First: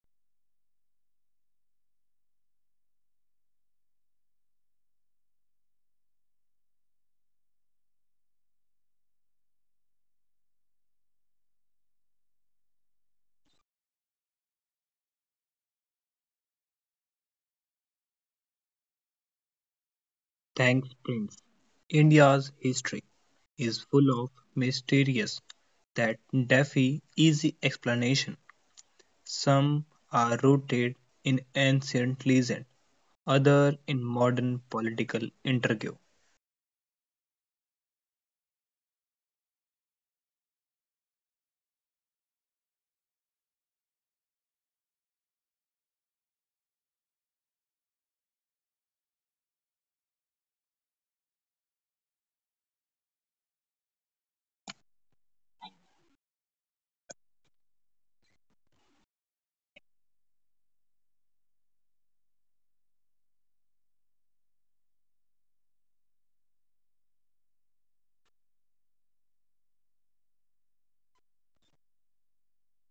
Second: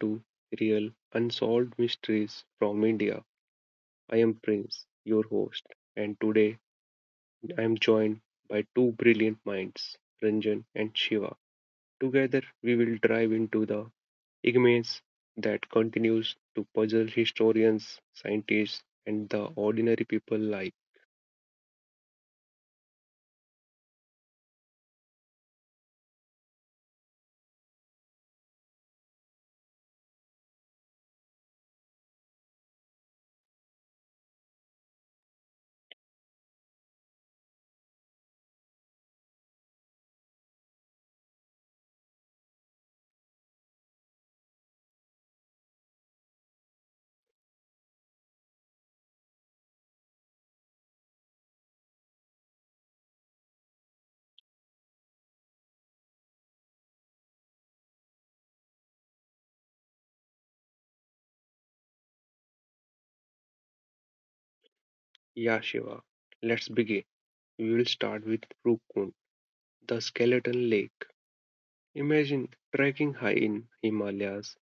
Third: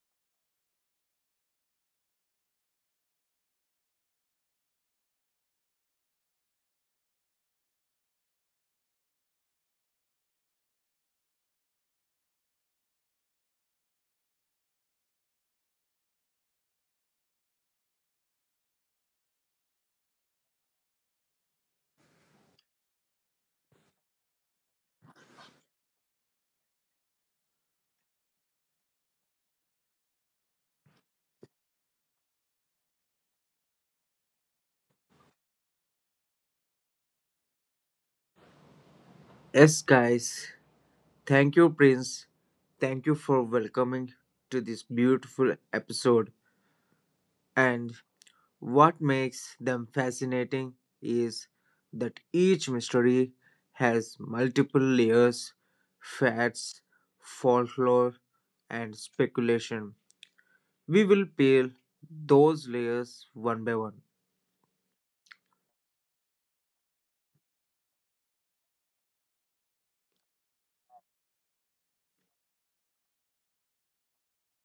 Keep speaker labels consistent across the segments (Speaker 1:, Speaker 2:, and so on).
Speaker 1: to Real Unsolved Mysteries from India. I am Prince, your host, and today I am joined by two brilliant minds, Ranjan and Shiva. Together, we will dive into the enigmas that continues to puzzle historians, scientists, and the ordinary people like
Speaker 2: Thanks, Prince. India's history is full of mysterious that defy easy explanation. Some are rooted in ancient legend, other in modern political intrigue.
Speaker 3: Yes, guys. Thank you, Prince. Thank you for welcoming to this beautiful episode. And what makes them fascinating is that each mystery has multiple layers, facts, folklore, and speculation. We will peel those layers one by one.
Speaker 1: Yeah, Shiva. Let's begin. We will start with Rukun, the skeleton lake. Imagine trekking high in Himalayas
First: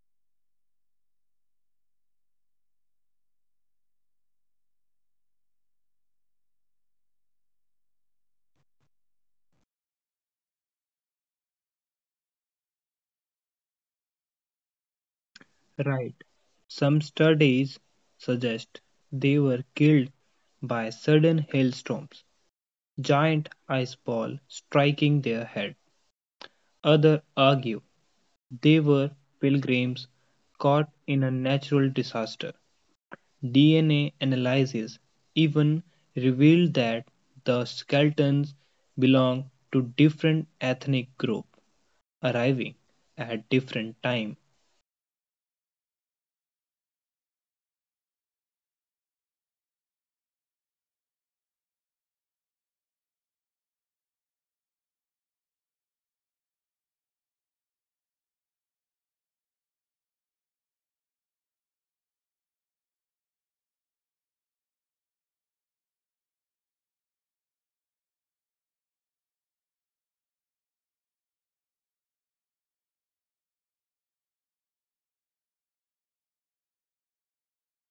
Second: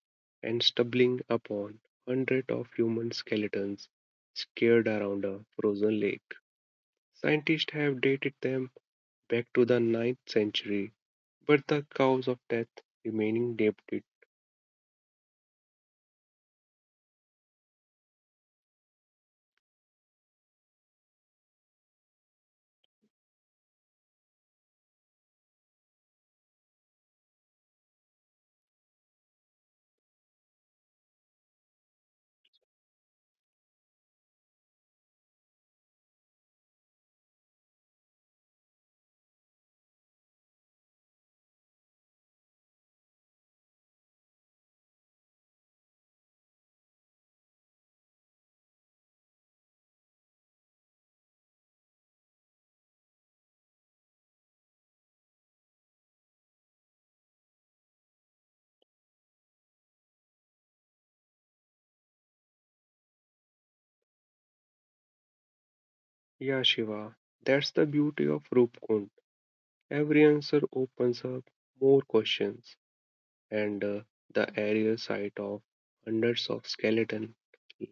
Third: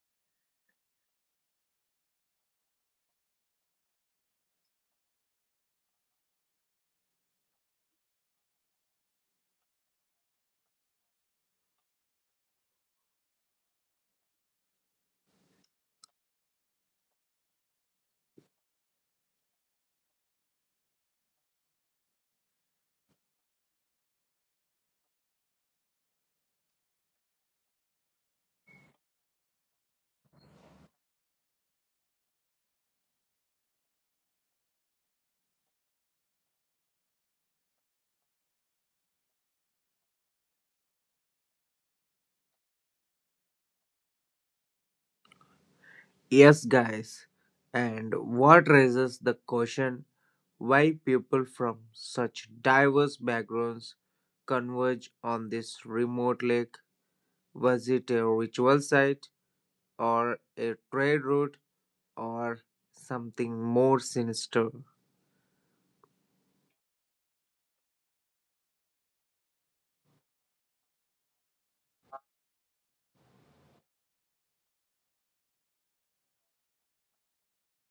Speaker 1: and stumbling upon hundreds of human skeletons scared around a frozen lake. Scientists have dated them back to the 9th century, but the cause of death remaining debated.
Speaker 2: Right. Some studies suggest they were killed by sudden hailstorms, giant iceball striking their head. Others argue they were pilgrims caught in a natural disaster. DNA analysis even revealed that the skeletons belong to different ethnic groups, arriving at different times.
Speaker 3: Yes, guys. And what raises the question: why people from such diverse backgrounds converge on this remote lake? Was it a ritual site or a trade route or something more sinister?
Speaker 1: Yeah, Shiva, that's the beauty of Rupkund. Every answer opens up more questions, and the aerial sight of hundreds of skeletons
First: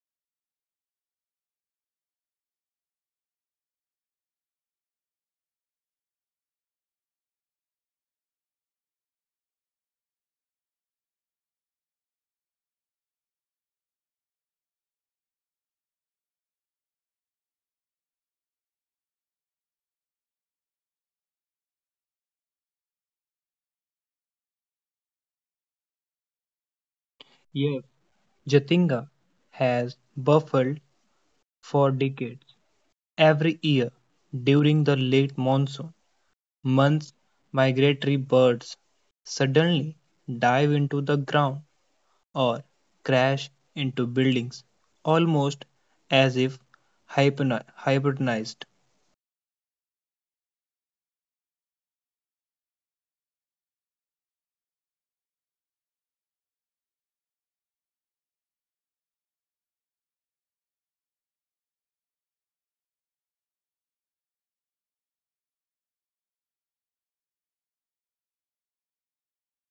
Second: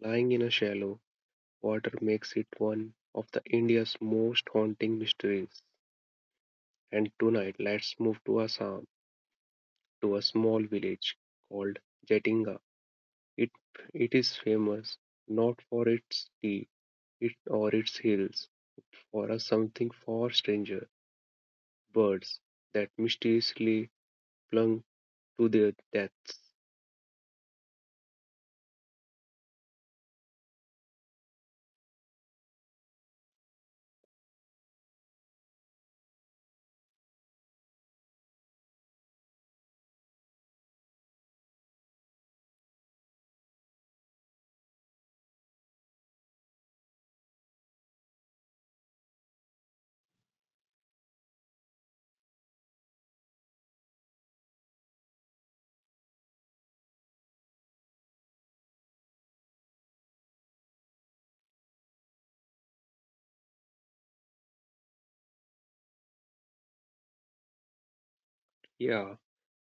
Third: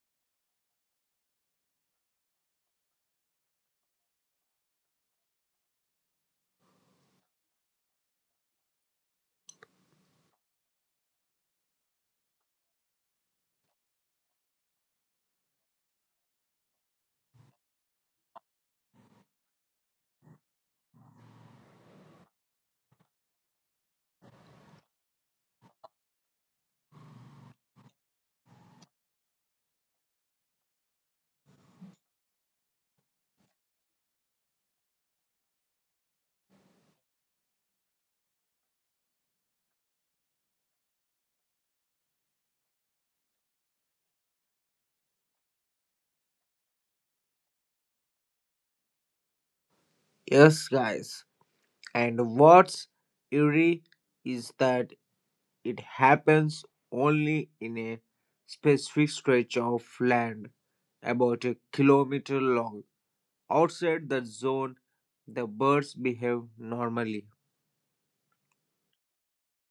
Speaker 1: lying in a shallow water makes it one of the India's most haunting mysteries. And tonight, let's move to Assam, to a small village called Jatinga. It it is famous not for its tea, it or its hills, or a something far stranger, birds that mysteriously plunge to their deaths.
Speaker 2: Yet Jatinga has buffeted for decades. Every year, during the late monsoon months, migratory birds suddenly dive into the ground or crash into buildings, almost as if hibernized.
Speaker 3: Yes, guys. And what's eerie is that it happens only in a specific stretch of land about a kilometer long. Outside the zone, the birds behave normally.
Speaker 1: Yeah,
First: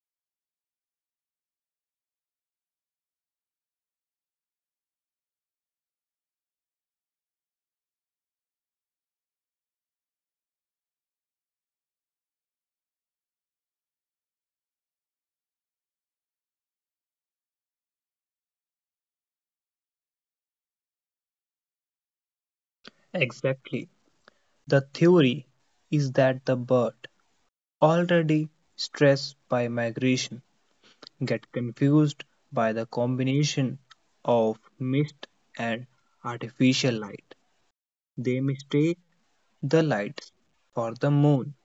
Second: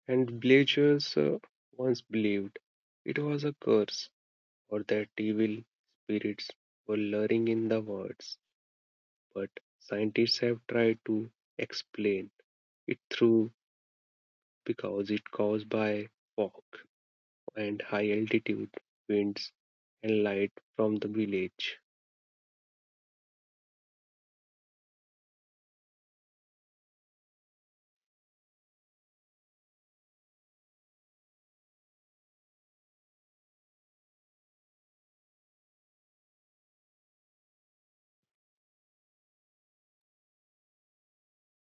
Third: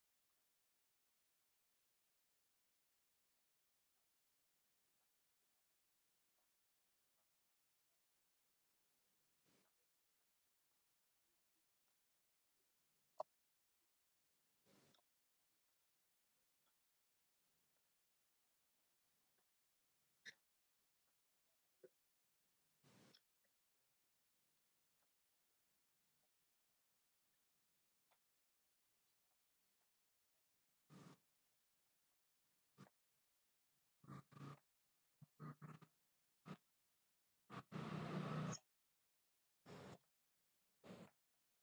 Speaker 1: and villagers once believed it was a curse or that evil spirits were luring in the woods, but scientists have tried to explain it through because it caused by fog and high altitude winds and light from the village.
Speaker 2: Exactly. The theory is that the bird, already stressed by migration, get confused by the combination of mist and artificial light. They mistake the lights for the moon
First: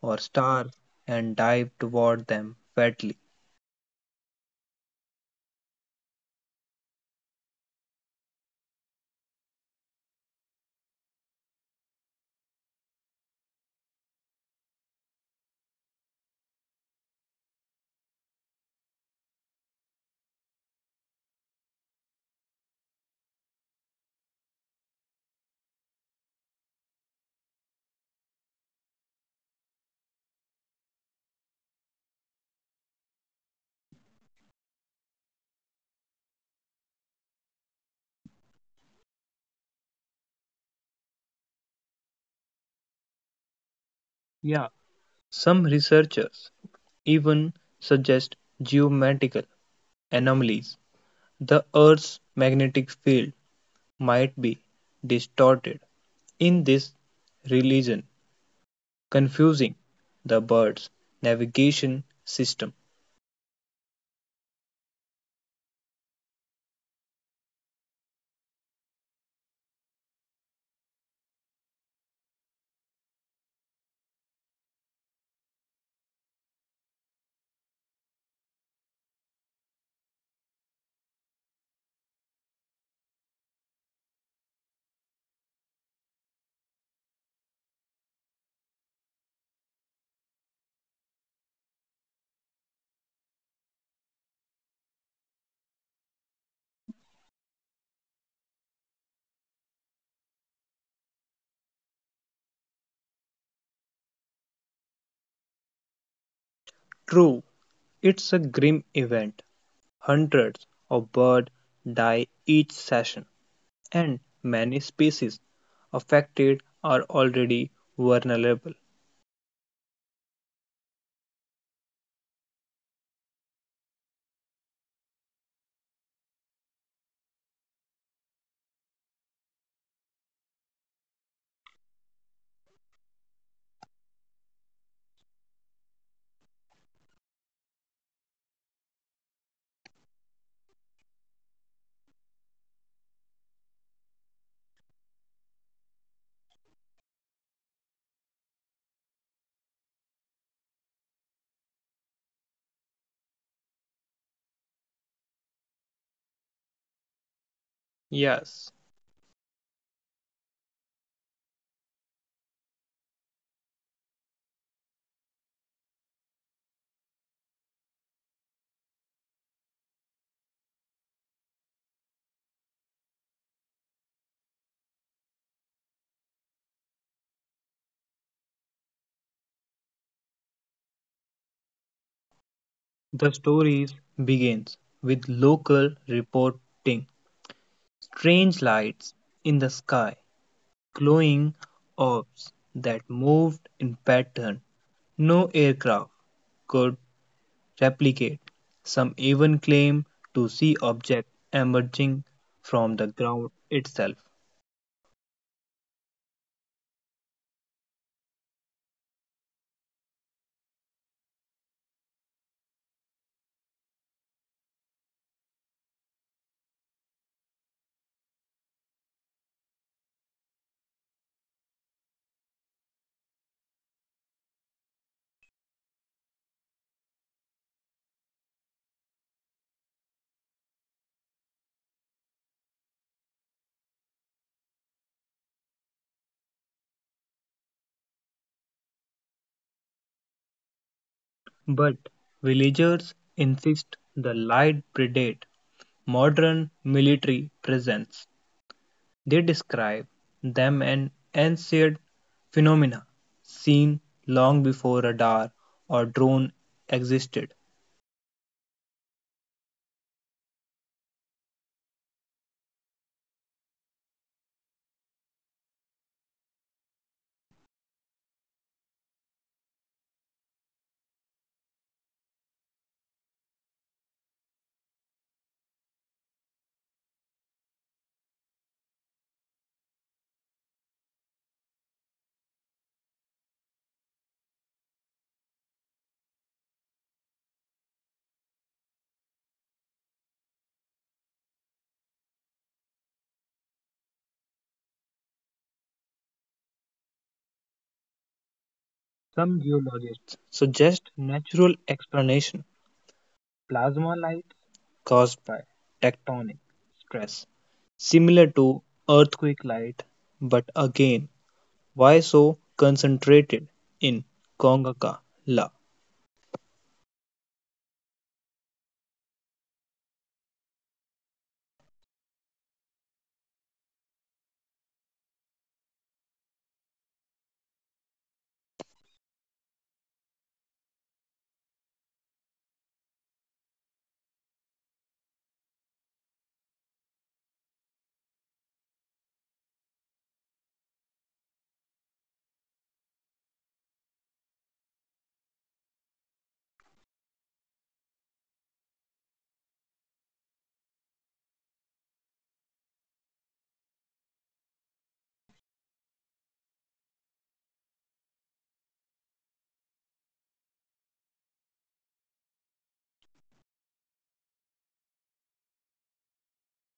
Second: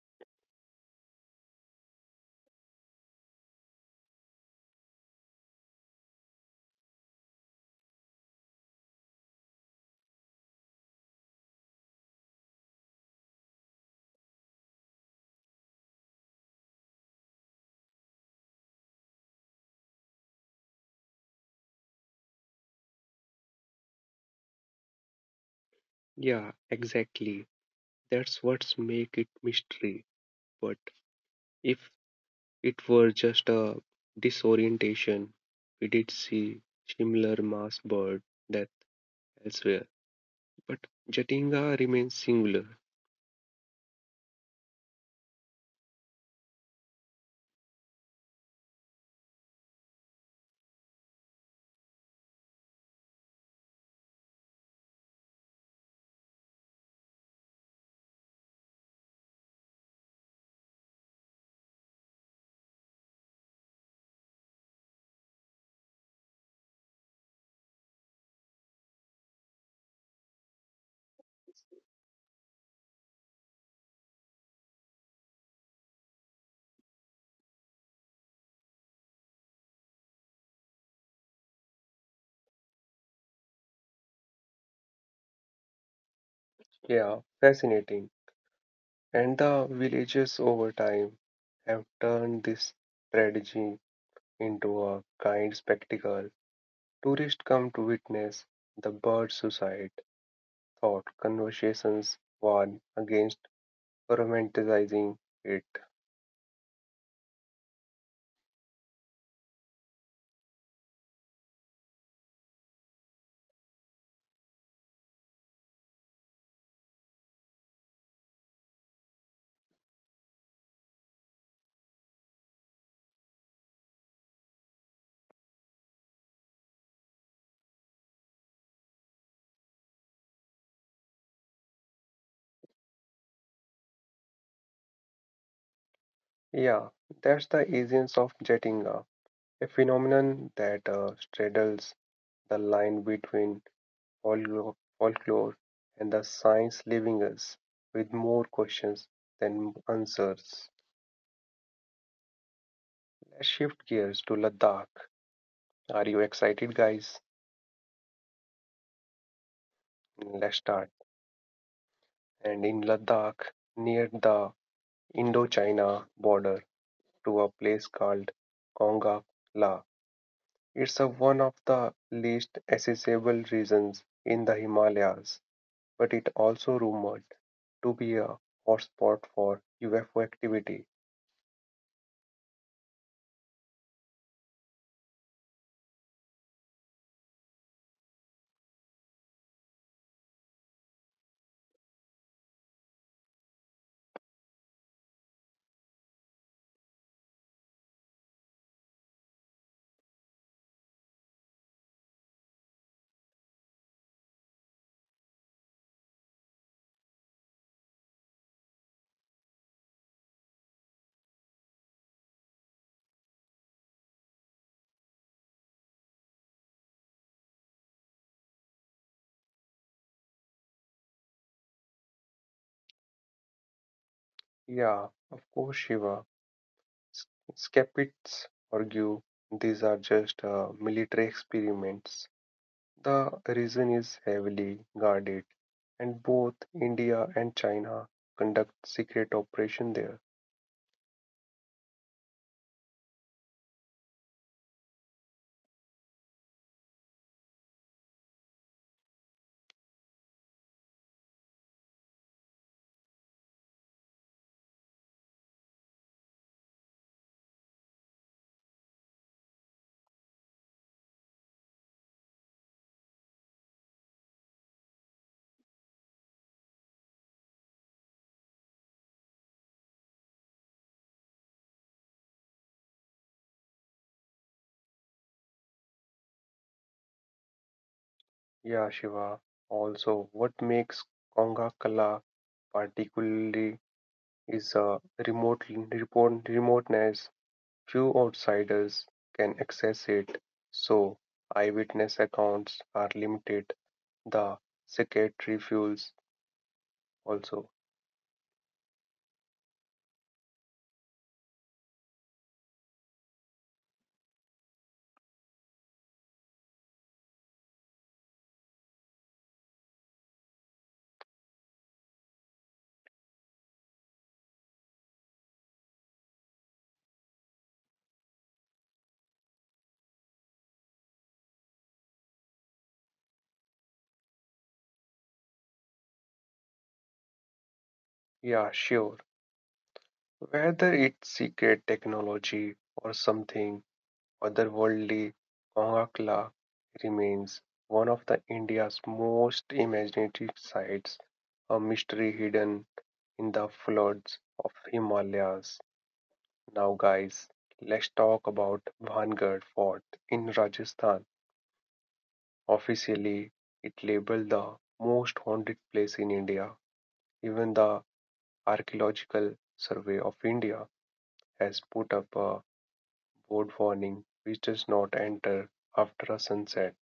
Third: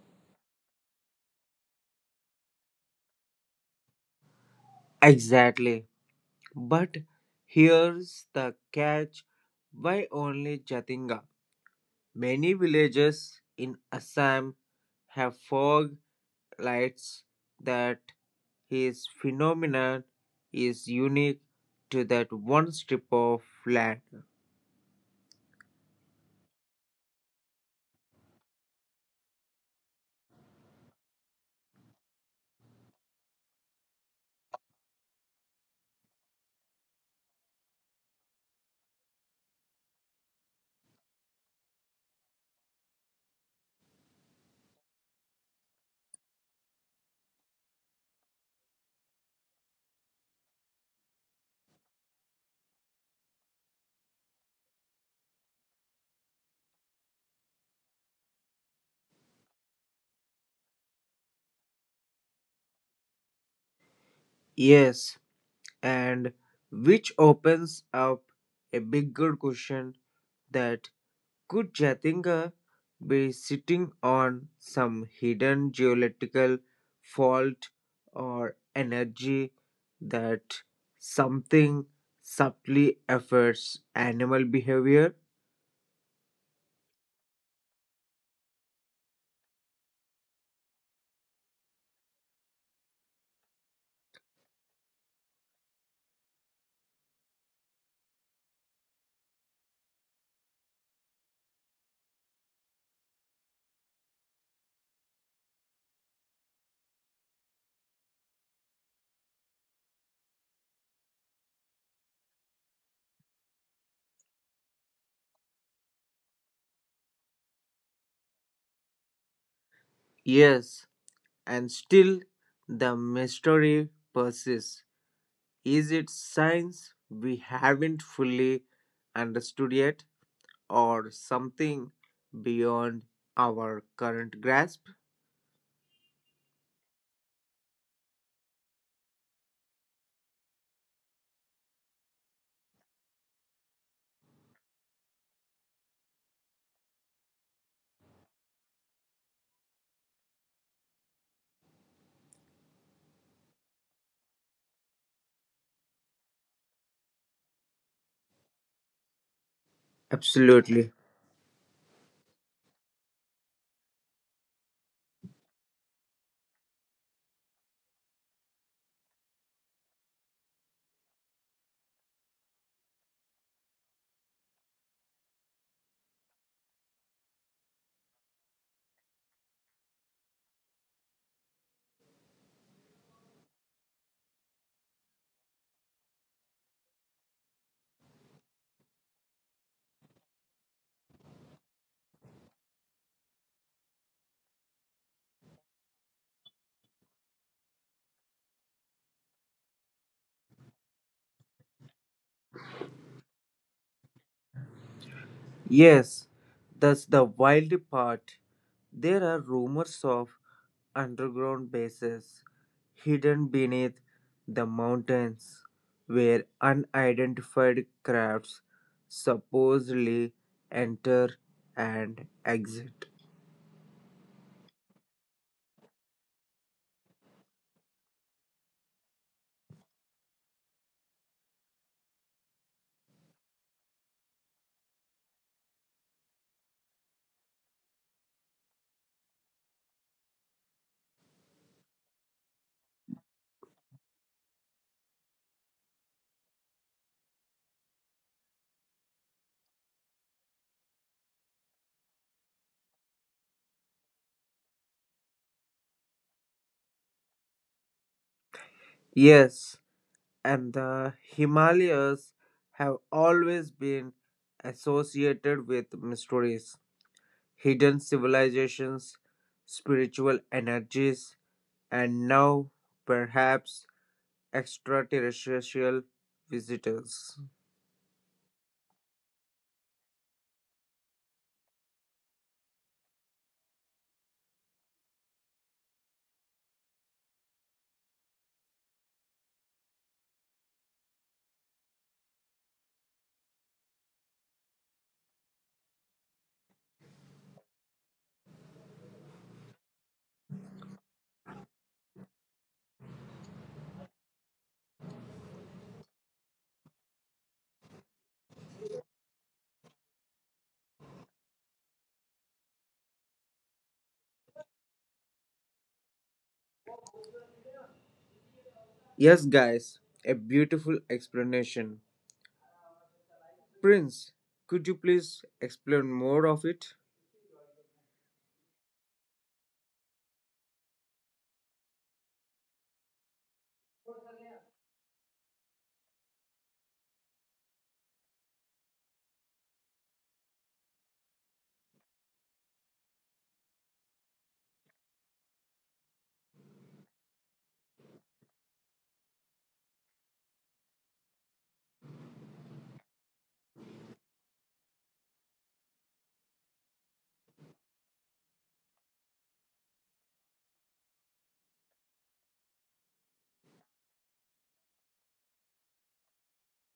Speaker 2: or stars and dive toward them madly.
Speaker 3: Exactly. But here's the catch: why only Jatinga? Many villages in Assam have fog lights that his phenomenon is unique to that one strip of land.
Speaker 1: Yeah, exactly. That's what's make it mystery. But if it were just a disorientation, we did see similar mass bird death elsewhere. But Jatinga remains singular.
Speaker 2: Yeah, some researchers even suggest geometrical anomalies. The Earth's magnetic field might be distorted in this religion, confusing the bird's navigation system.
Speaker 3: Yes, and which opens up a bigger question that could Jatinder be sitting on some hidden geological fault or energy that something subtly affects animal behavior?
Speaker 1: Yeah, fascinating. And the villages over time have turned this tragedy into a kind spectacle. Tourists come to witness the bird suicide thought conversations warn against romanticizing it.
Speaker 2: True, it's a grim event. Hundreds of birds die each season, and many species affected are already vulnerable.
Speaker 3: Yes, and still the mystery persists. Is it science we haven't fully understood yet, or something beyond our current grasp?
Speaker 1: Yeah, that's the essence of Jettinga, a phenomenon that straddles the line between folklore and the science leaving us with more questions than answers. Let's shift gears to Ladakh. Are you excited, guys?
Speaker 2: Yes,
Speaker 1: Let's start.
Speaker 3: Absolutely.
Speaker 1: And in Ladakh, near the Indo-China border, to a place called Konga La. It's a one of the least accessible regions in the Himalayas, but it also rumored to be a hotspot for UFO activity.
Speaker 2: the story begins with local reporting. Strange lights in the sky, glowing orbs that moved in pattern. No aircraft could replicate. Some even claim to see objects emerging from the ground itself.
Speaker 3: Yes, that's the wild part. There are rumors of underground bases hidden beneath the mountains where unidentified crafts supposedly enter and exit.
Speaker 1: Yeah, of course, Shiva. S- Skeptics argue these are just military experiments. The region is heavily guarded, and both India and China conduct secret operations there.
Speaker 2: But villagers insist the light predate modern military presence. They describe them an ancient phenomena seen long before radar or drone existed.
Speaker 3: Yes, and the Himalayas have always been associated with mysteries, hidden civilizations, spiritual energies, and now perhaps extraterrestrial visitors.
Speaker 1: Yeah, Shiva. Also, what makes Konga Kala particularly is the remote remoteness. Few outsiders can access it, so eyewitness accounts are limited. The secret refuels also.
Speaker 2: Some geologists suggest natural explanation. Plasma lights caused by tectonic stress, similar to earthquake light, but again, why so concentrated in Congacala?
Speaker 3: Yes, guys, a beautiful explanation. Prince, could you please explain more of it?
Speaker 1: Yeah, sure. Whether it's secret technology or something otherworldly, Kongakla remains one of the India's most imaginative sites, a mystery hidden in the floods of Himalayas. Now guys, let's talk about Vangarh Fort in Rajasthan. Officially, it labeled the most haunted place in India. Even the Archaeological Survey of India has put up a board warning which does not enter after a sunset.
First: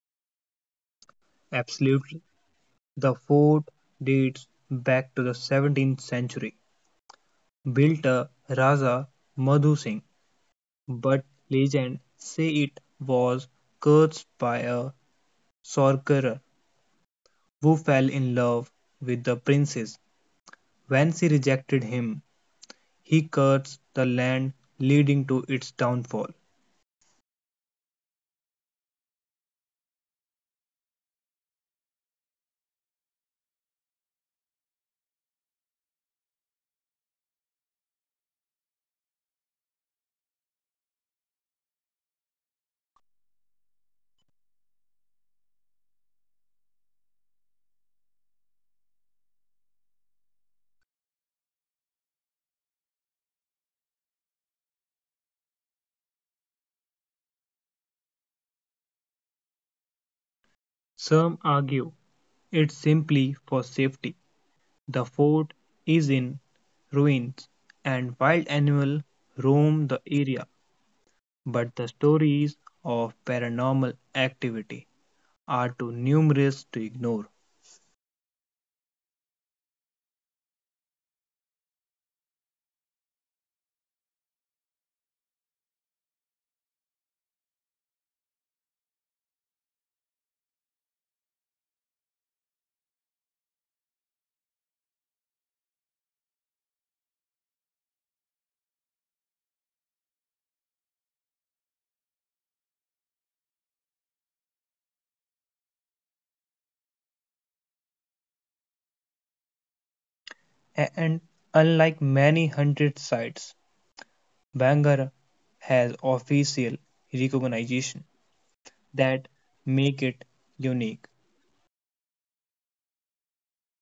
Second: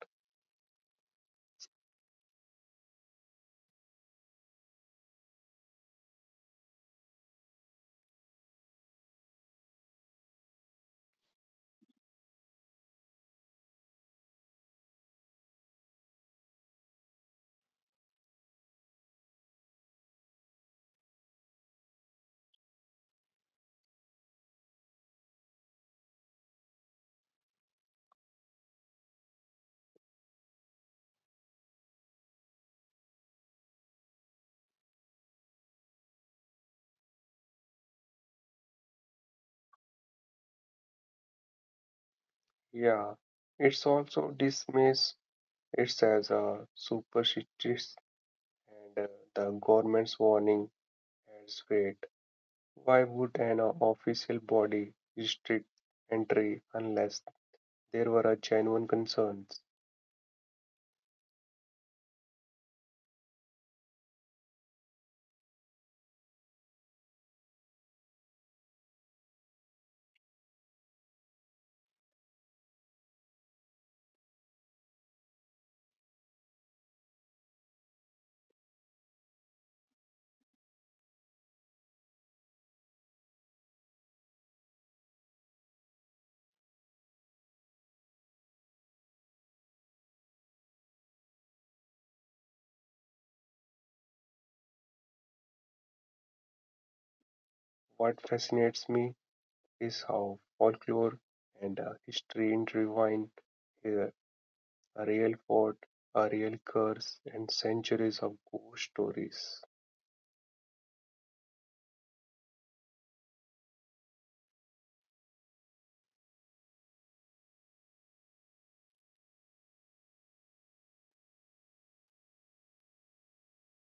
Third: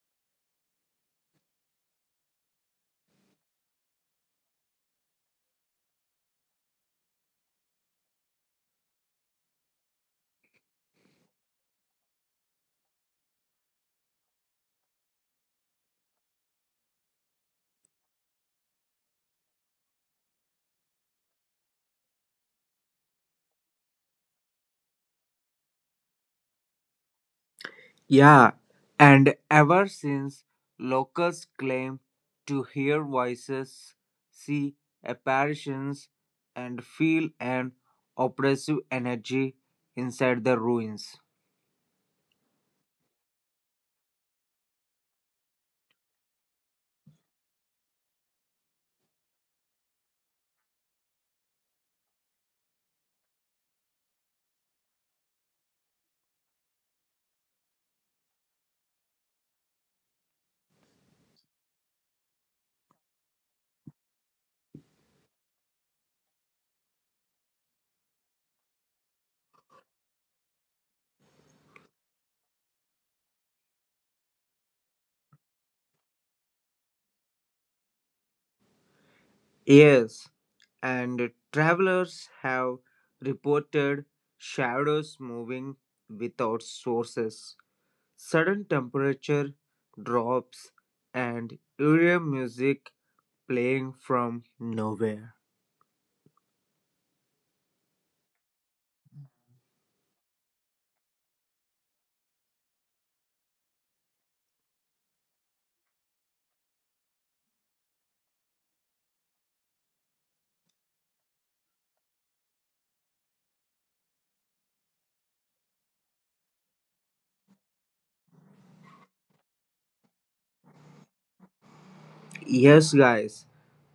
Speaker 2: Absolutely. The fort dates back to the 17th century, built a Raja Madhu Singh, but legend say it was cursed by a sorcerer who fell in love with the princess. When she rejected him, he cursed the land, leading to its downfall.
Speaker 3: Yeah, and ever since locals claim to hear voices, see apparitions, and feel an oppressive energy inside the ruins.
Speaker 1: Yeah, it's also dismissed it as a superstitious and the government's warning has great. Why would an official body restrict entry unless there were a genuine concerns?
Speaker 2: Some argue it's simply for safety. The fort is in ruins and wild animals roam the area, but the stories of paranormal activity are too numerous to ignore.
Speaker 3: Yes, and travelers have reported shadows moving without sources, sudden temperature drops, and eerie music playing from nowhere.
Speaker 1: What fascinates me is how folklore and history intertwine here. A real fort, a real curse, and centuries of ghost stories.
Speaker 2: And unlike many haunted sites, Bangara has official recognition that make it unique.
Speaker 3: Yes, guys,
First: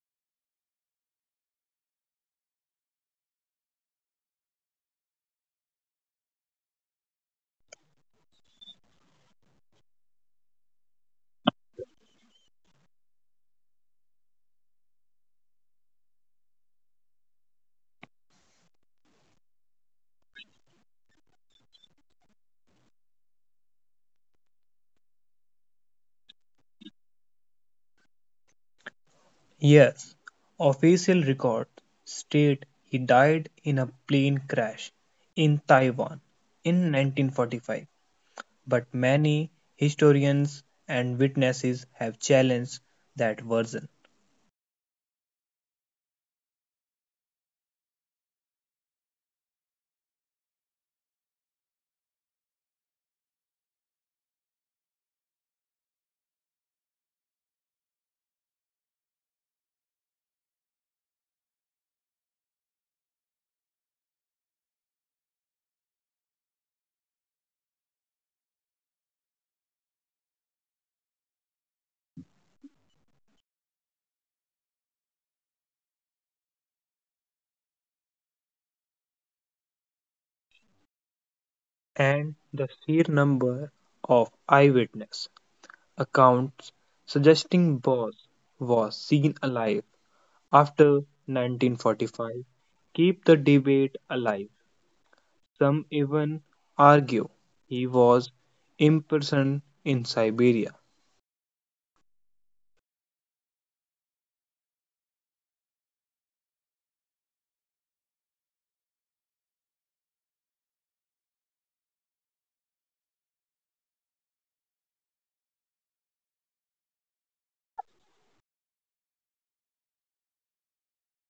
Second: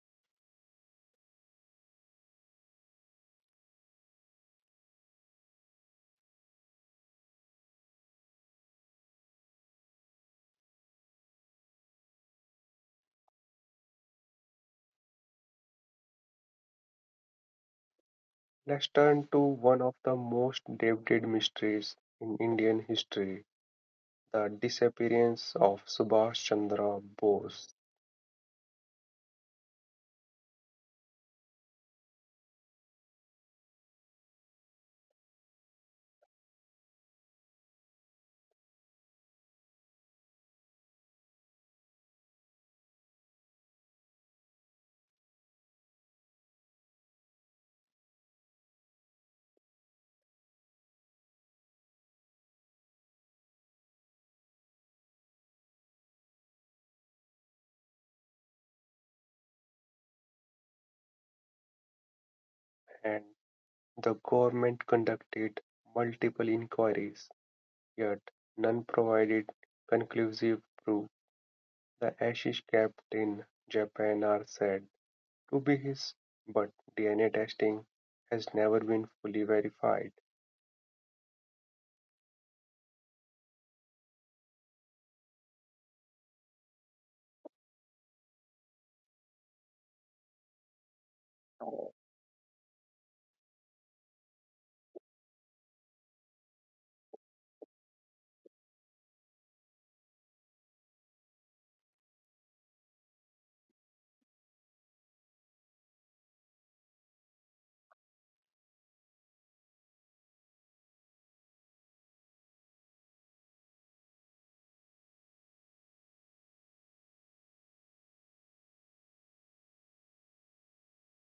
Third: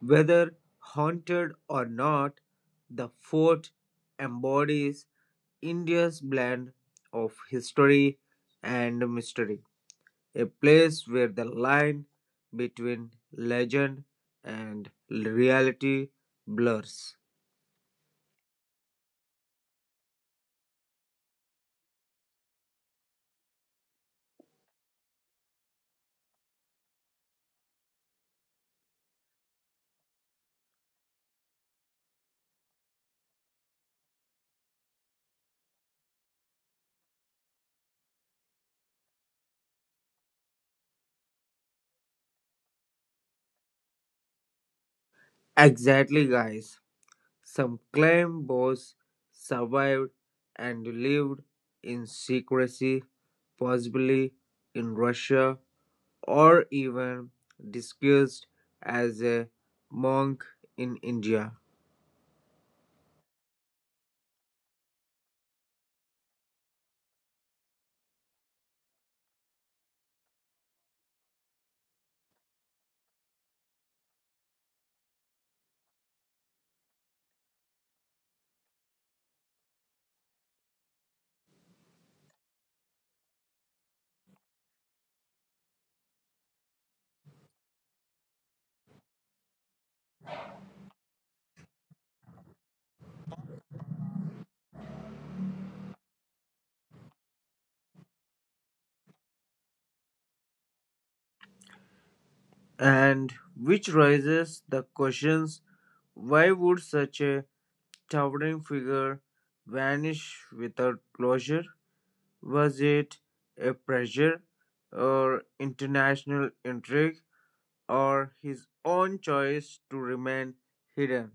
Speaker 3: whether haunted or not, the fort embodies India's blend of history and mystery, a place where the line between legend and reality blurs.
Speaker 1: Let's turn to one of the most debated mysteries in Indian history, the disappearance of Subhash Chandra Bose.
Speaker 2: Yes, official records state he died in a plane crash in Taiwan in 1945, but many historians and witnesses have challenged that version.
Speaker 3: Exactly, guys. Some claim both survived and lived in secrecy, possibly in Russia, or even disguised as a monk in India.
Speaker 1: And the government conducted multiple inquiries, yet none provided conclusive proof. The ashes kept in Japan are said to be his, but DNA testing has never been fully verified.
Speaker 2: And the sheer number of eyewitness accounts suggesting Boss was seen alive after 1945 keep the debate alive. Some even argue he was imprisoned in Siberia.
Speaker 3: And which raises the questions: why would such a towering figure vanish without closure? Was it a pressure or international intrigue or his own choice to remain hidden?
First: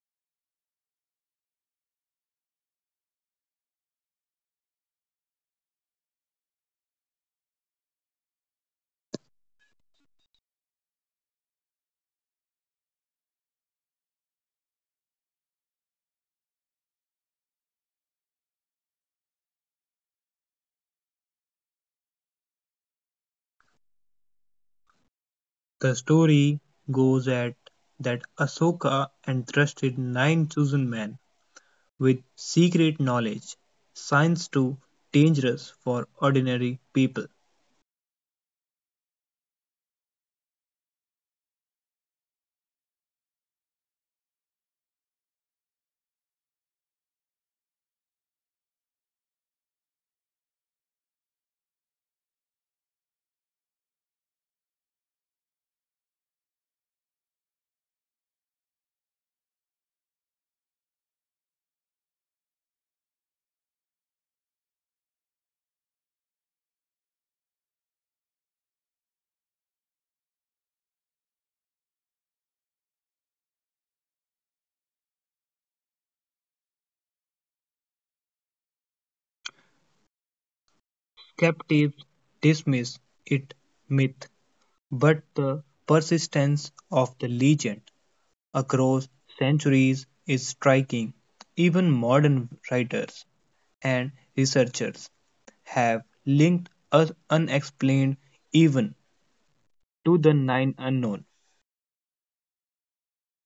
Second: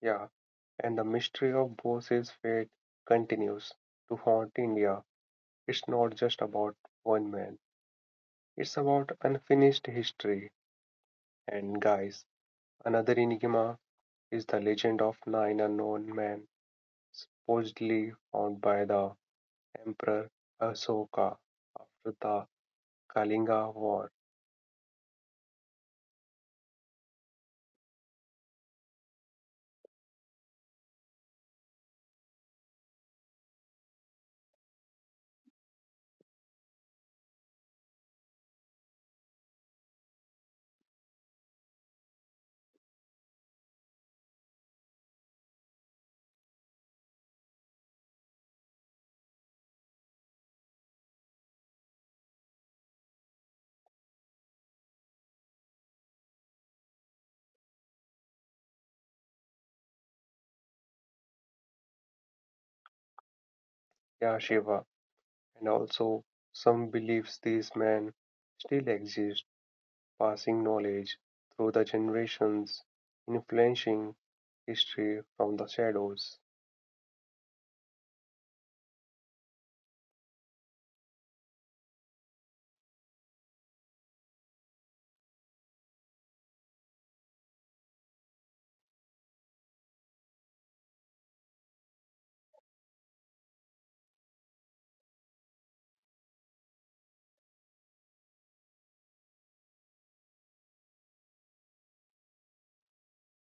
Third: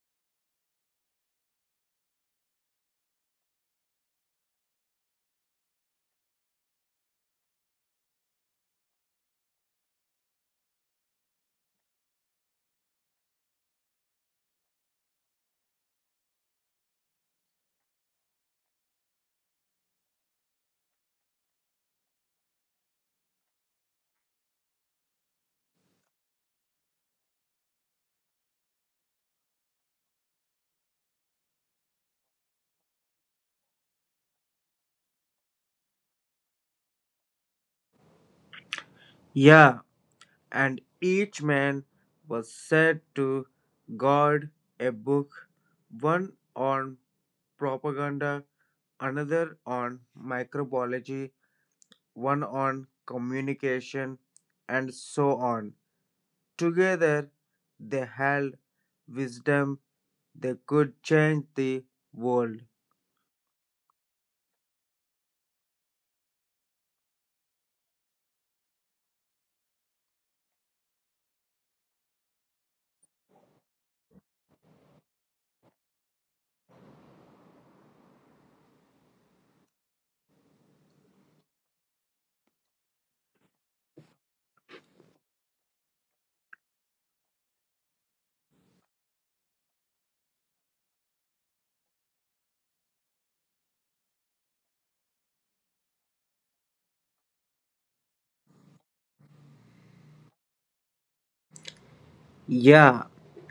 Speaker 1: Yeah, and the mystery of Bose's fate continues to haunt India. It's not just about one man, it's about unfinished history. And guys, another enigma is the legend of nine unknown men supposedly found by the Emperor Asoka after the Kalinga War.
Speaker 2: The story goes at that Ashoka entrusted nine chosen men with secret knowledge, science too dangerous for ordinary people.
Speaker 3: Yeah, and each man was said to guard a book, one on propaganda, another on microbiology, one on communication, and so on. Together they held wisdom they could change the world.
Speaker 1: Yeah, Shiva. And also, some believes these men still exist, passing knowledge through the generations, influencing history from the shadows.
Speaker 2: Skeptics dismiss it myth, but the persistence of the legend across centuries is striking. Even modern writers and researchers have linked us unexplained even to the nine unknown.
Speaker 3: Yeah,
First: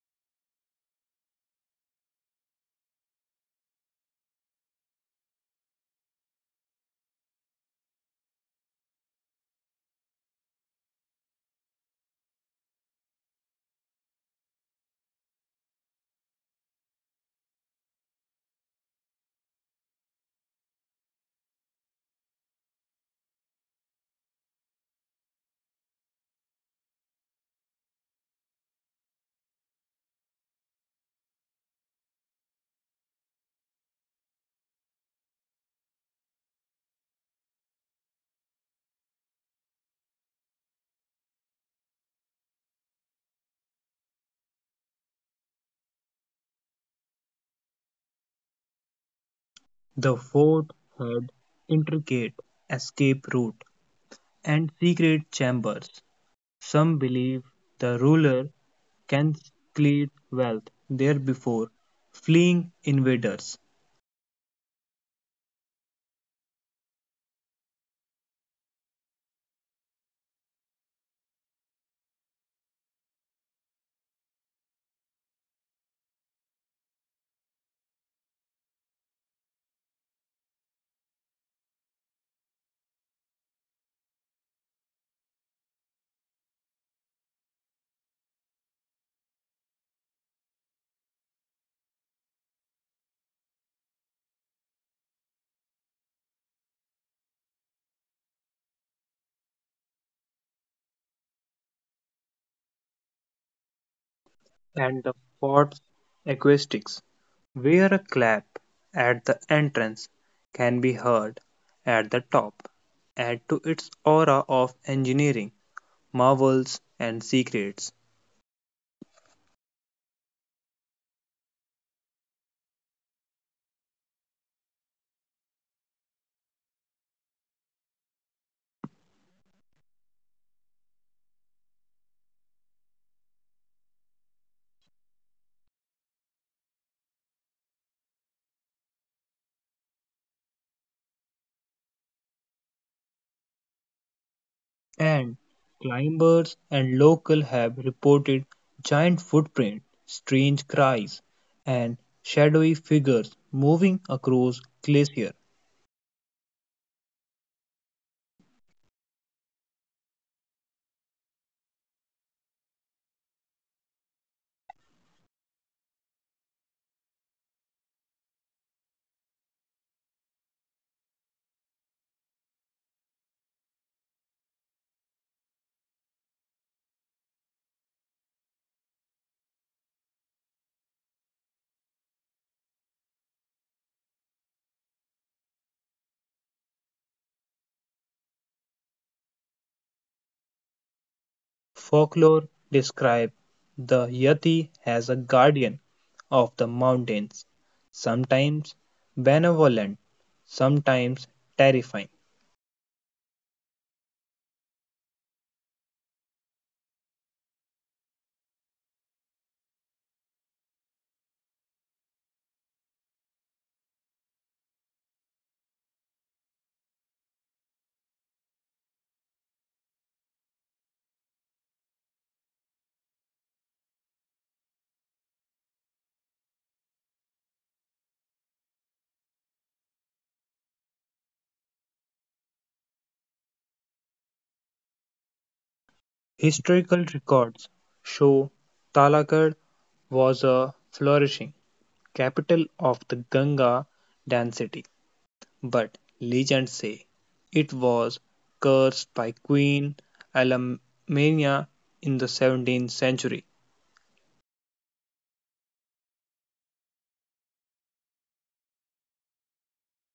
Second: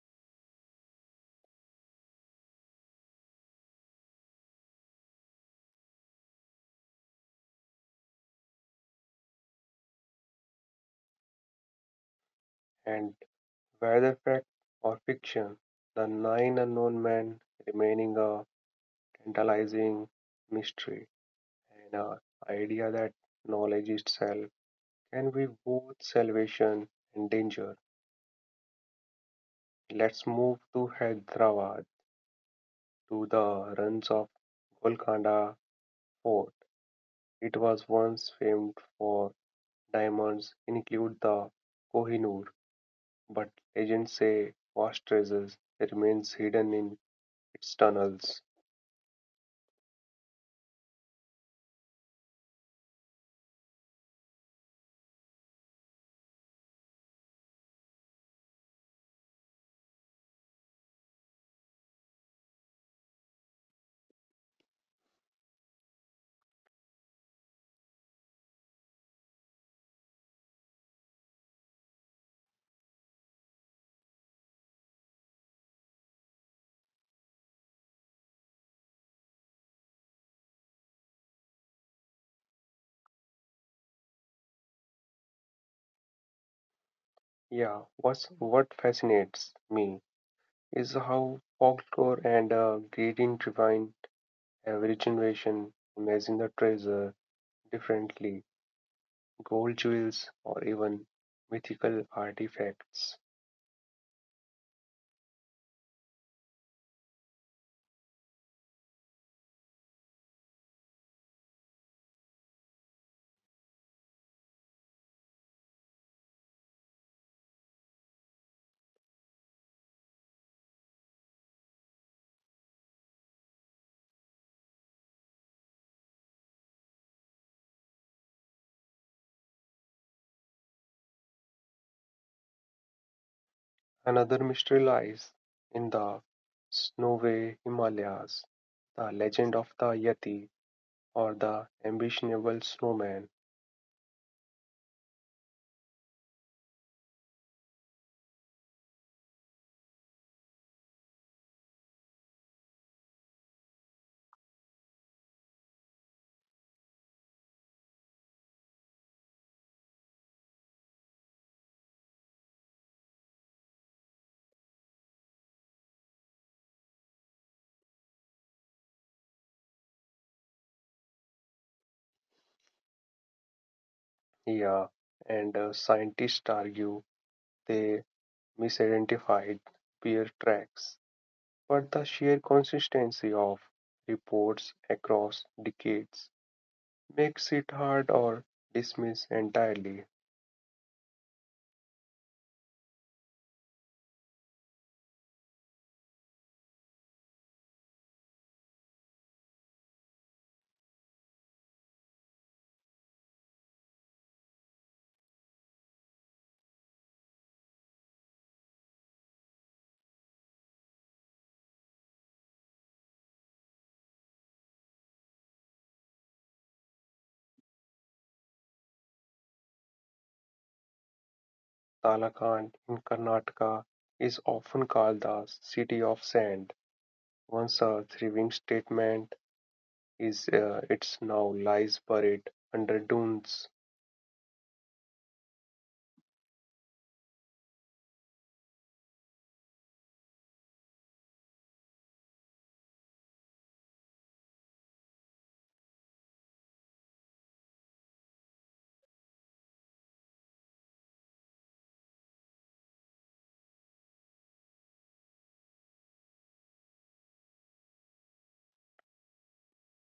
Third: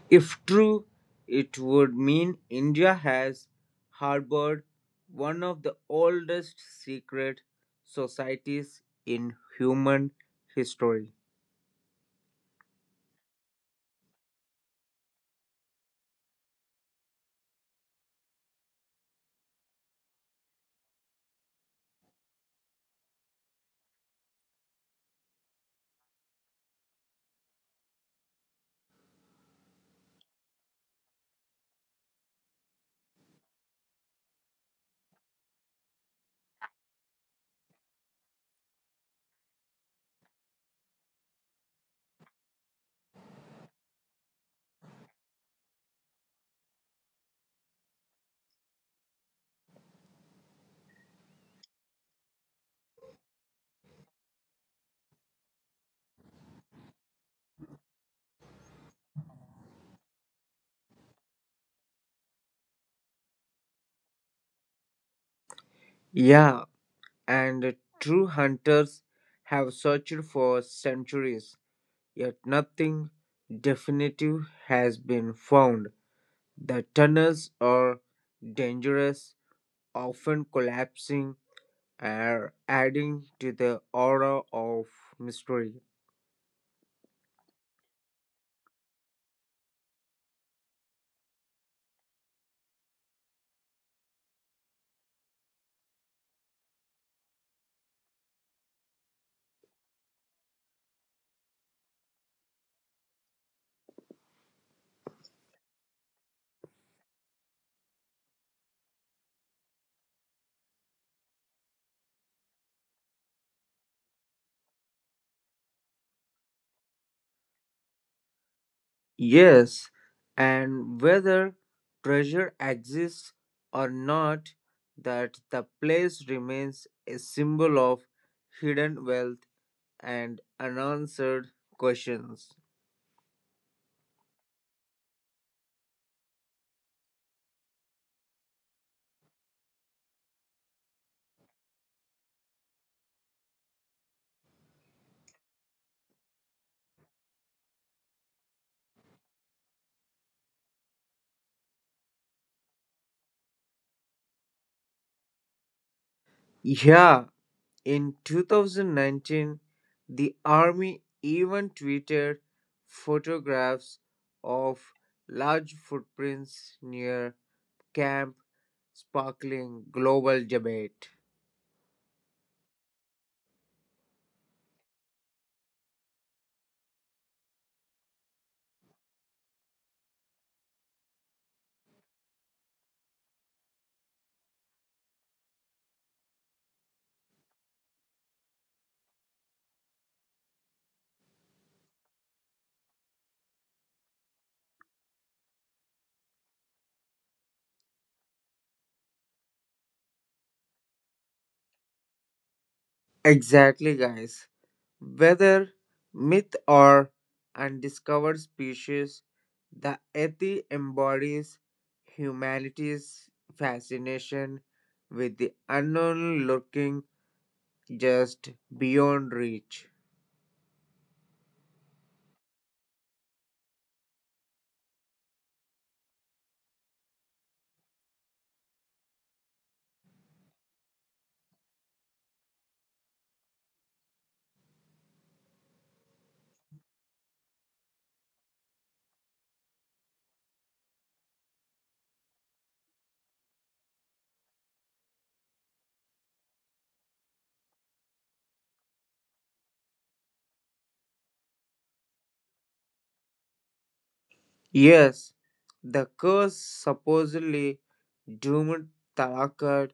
Speaker 3: if true, it would mean India has harbored one of the oldest secret societies in human history.
Speaker 1: And whether fact or fiction, the nine unknown men remaining a tantalizing mystery and an idea that knowledge itself can be both salvation and danger. Let's move to Hyderabad to the ruins of Golconda Fort. It was once famed for diamonds, include the Kohinoor, but legends say vast treasures remains hidden in its tunnels.
Speaker 2: The fort had intricate escape route and secret chambers. Some believe the ruler can secrete wealth there before fleeing invaders.
Speaker 3: Yeah, and true hunters have searched for centuries, yet nothing definitive has been found. The tunnels are dangerous, often collapsing and adding to the aura of mystery.
Speaker 1: Yeah, what fascinates me is how folklore and greeting divine every generation imagine the treasure differently, gold jewels or even mythical artifacts.
Speaker 2: And the fort's acoustics, where a clap at the entrance can be heard at the top, add to its aura of engineering marvels, and secrets.
Speaker 3: Yes, and whether treasure exists or not, that the place remains a symbol of hidden wealth and unanswered questions.
Speaker 1: Another mystery lies in the snowy Himalayas, the legend of the Yeti or the ambitionable snowman.
Speaker 2: And climbers and locals have reported giant footprints, strange cries, and shadowy figures moving across glacier.
Speaker 3: Yeah, in 2019, the Army even tweeted photographs of large footprints near camp, sparkling global debate.
Speaker 1: Yeah, and scientists argue they misidentified bear tracks, but the sheer consistency of reports across decades makes it hard or dismissed entirely.
Speaker 2: Folklore describes the Yeti as a guardian of the mountains, sometimes benevolent, sometimes terrifying.
Speaker 3: Exactly, guys. Whether myth or undiscovered species, the yeti embodies humanity's fascination with the unknown lurking just beyond reach.
Speaker 1: Talakand in Karnataka is often called the city of sand. Once a thriving statement is it's now lies buried under dunes.
Speaker 2: Historical records show Talakad was a flourishing capital of the Ganga density, but legends say it was cursed by Queen Alamania in the 17th century.
Speaker 3: Yes, the curse supposedly doomed Talakkad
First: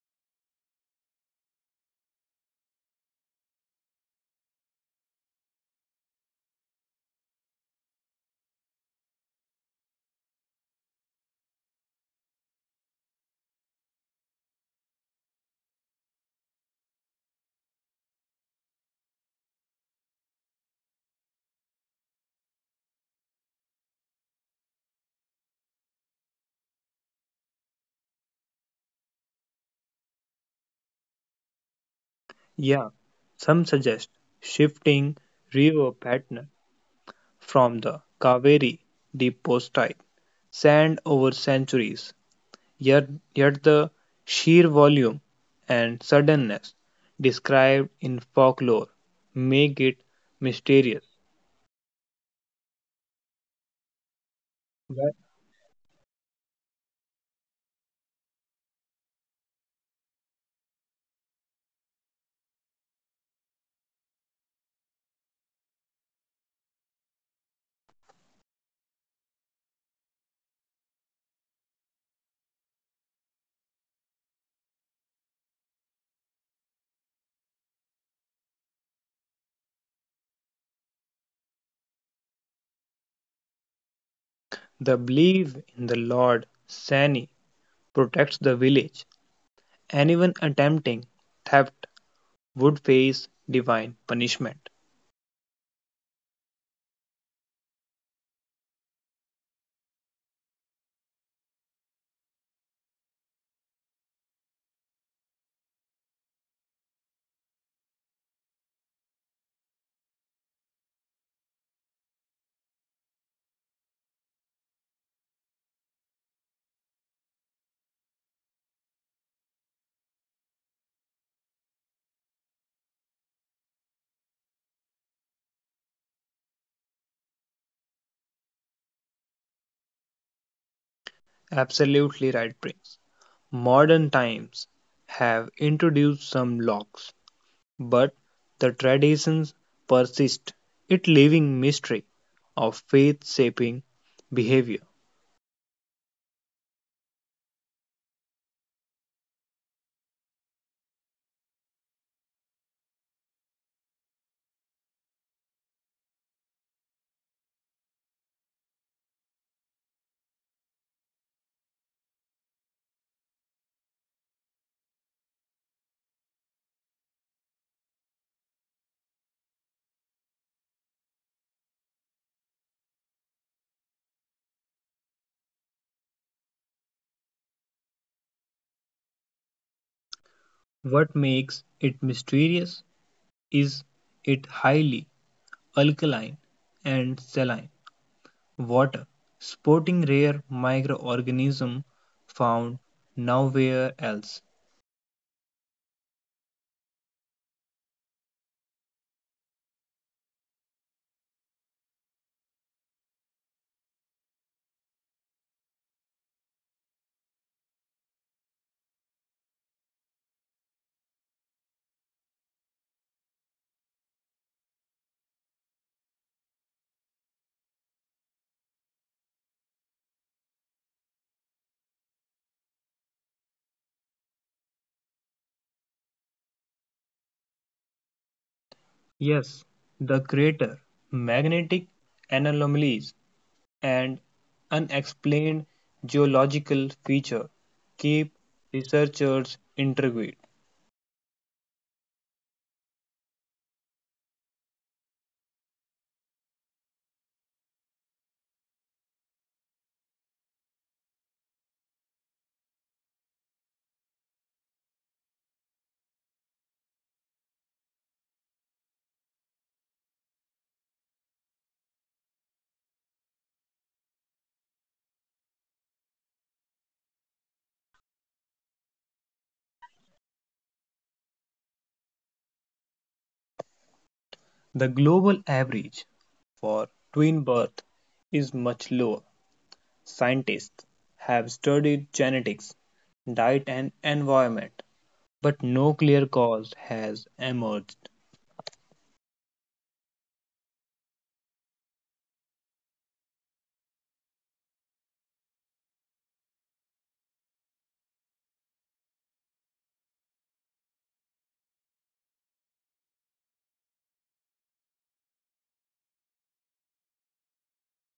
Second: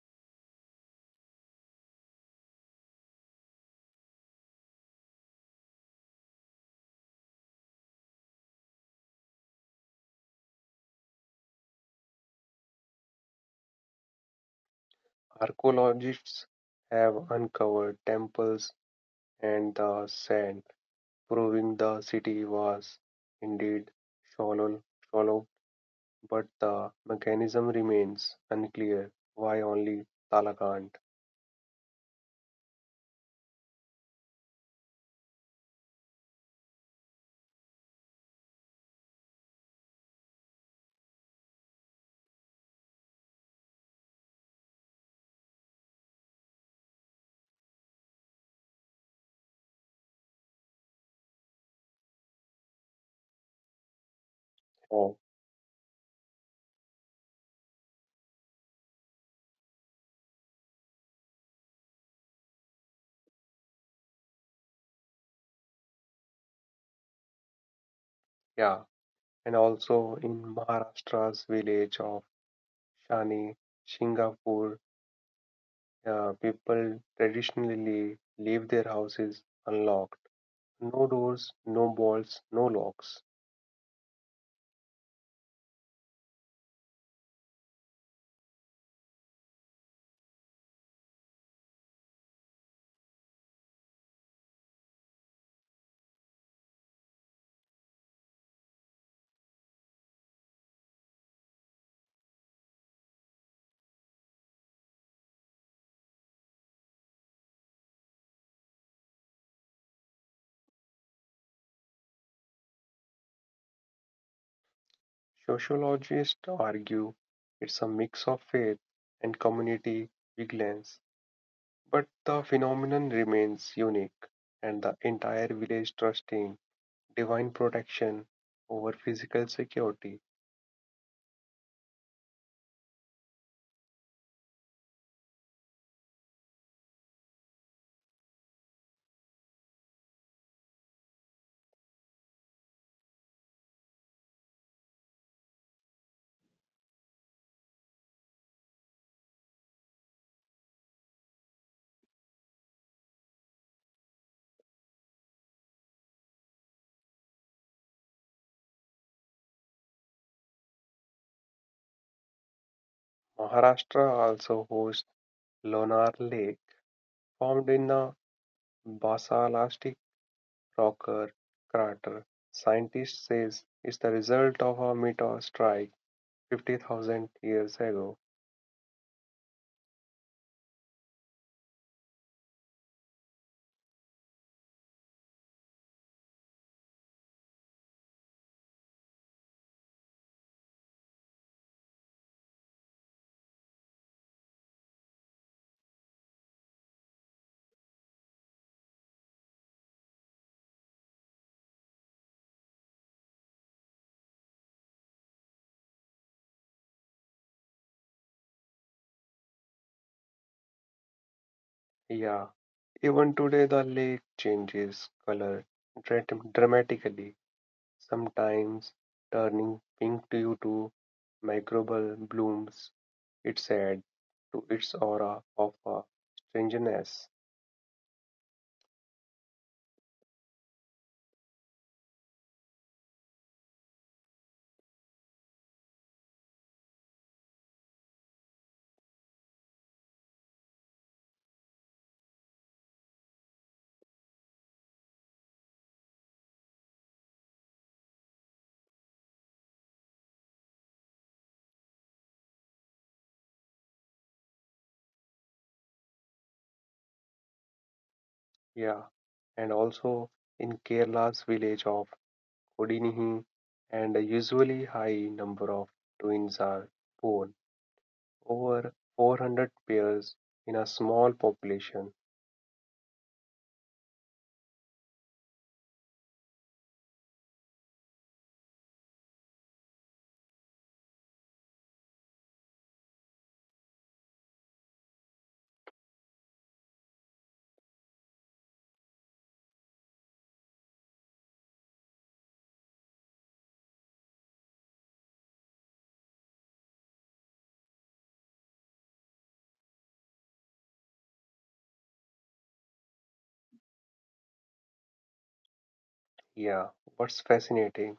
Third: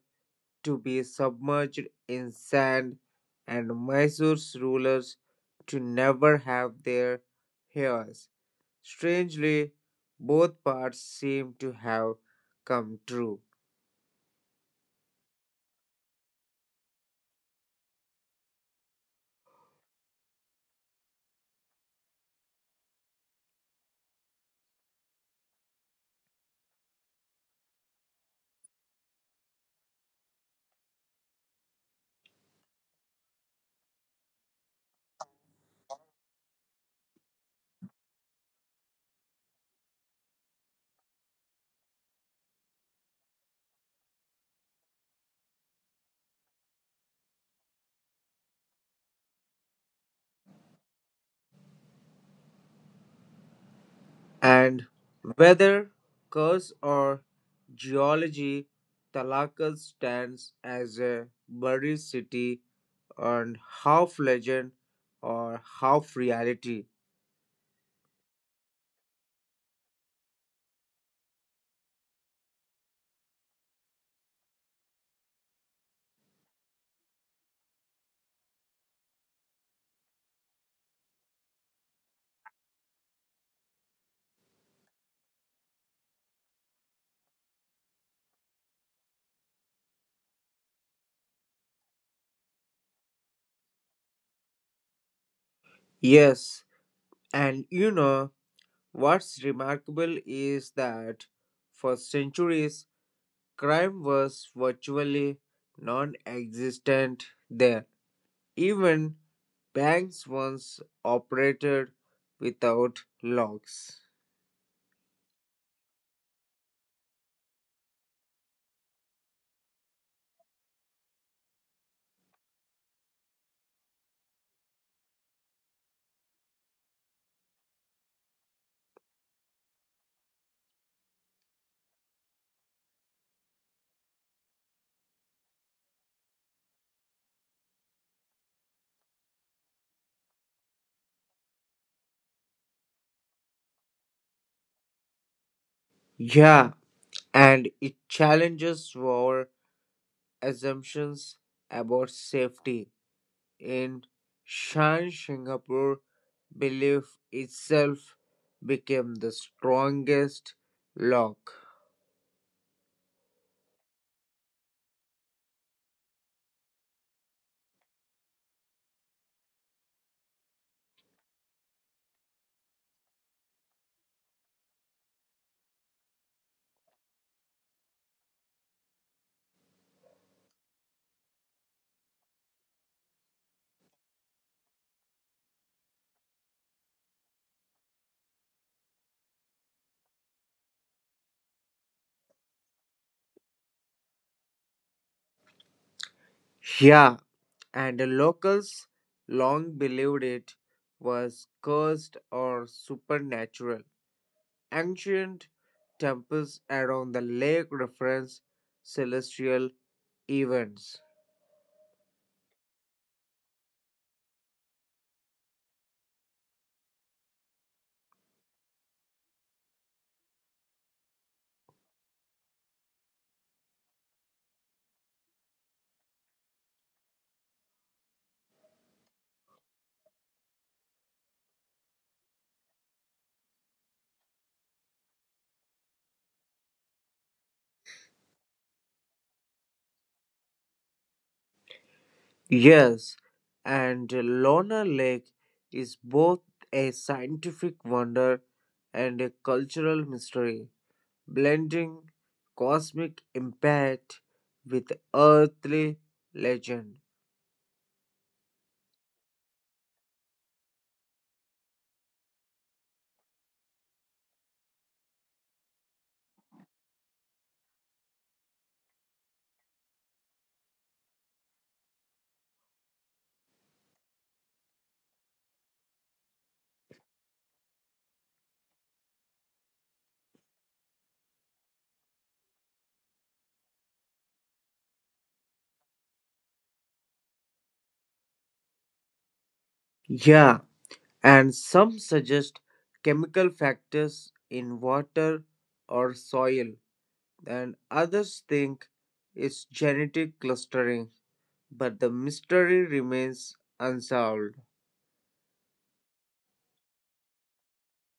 Speaker 3: to be submerged in sand and Mysore's rulers to never have their heirs. Strangely, both parts seem to have come true.
Speaker 1: Archaeologists have uncovered temples and the sand, proving the city was indeed shallow, shallow. But the mechanism remains unclear why only Talakand.
Speaker 2: Yeah, some suggest shifting river pattern from the Kaveri deposit sand over centuries, yet, yet the sheer volume and suddenness described in folklore make it mysterious.
Speaker 3: And
Speaker 2: Why?
Speaker 1: Oh
Speaker 3: whether curse or geology, Talakkad stands as a buried city and half legend or half reality.
Speaker 1: yeah, and also in Maharashtra's village of Shani Singapore, people traditionally leave their houses unlocked, no doors, no bolts, no locks.
Speaker 2: The belief in the Lord Sani protects the village. Anyone attempting theft would face divine punishment.
Speaker 3: Yes, and what's remarkable is that for centuries crime was virtually non existent there. Even banks once operated without locks.
Speaker 1: Sociologists argue it's a mix of faith and community vigilance, but the phenomenon remains unique and the entire village trusting divine protection over physical security.
Speaker 2: Absolutely right, Prince. Modern times have introduced some locks, but the traditions persist, it living mystery of faith shaping behavior.
Speaker 3: Yeah, and it challenges our assumptions about safety. In Shan, Singapore belief itself became the strongest lock.
Speaker 1: Maharashtra also hosts Lonar Lake, formed in the Basaltic rocker crater. Scientists say it's the result of a meteor strike 50,000 years ago.
Speaker 2: What makes it mysterious is it highly alkaline and saline. Water, sporting rare microorganism found nowhere else.
Speaker 3: Yeah, and the locals long believed it was cursed or supernatural. Ancient temples around the lake reference celestial events.
Speaker 1: Yeah, even today the lake changes color dramatically, sometimes turning pink due to microbial blooms. It adds to its aura of strangeness.
Speaker 2: Yes, the crater, magnetic anomalies, and unexplained geological feature keep researchers intrigued.
Speaker 3: Yes, and Lona Lake is both a scientific wonder and a cultural mystery, blending cosmic impact with earthly legend.
Speaker 1: Yeah, and also in Kerala's village of Kodinihi, and a usually high number of twins are born, over 400 pairs in a small population.
Speaker 2: The global average for twin birth is much lower. Scientists have studied genetics, diet, and environment, but no clear cause has emerged.
Speaker 3: Yeah, and some suggest chemical factors in water or soil, and others think it's genetic clustering, but the mystery remains unsolved.
Speaker 1: Yeah, what's fascinating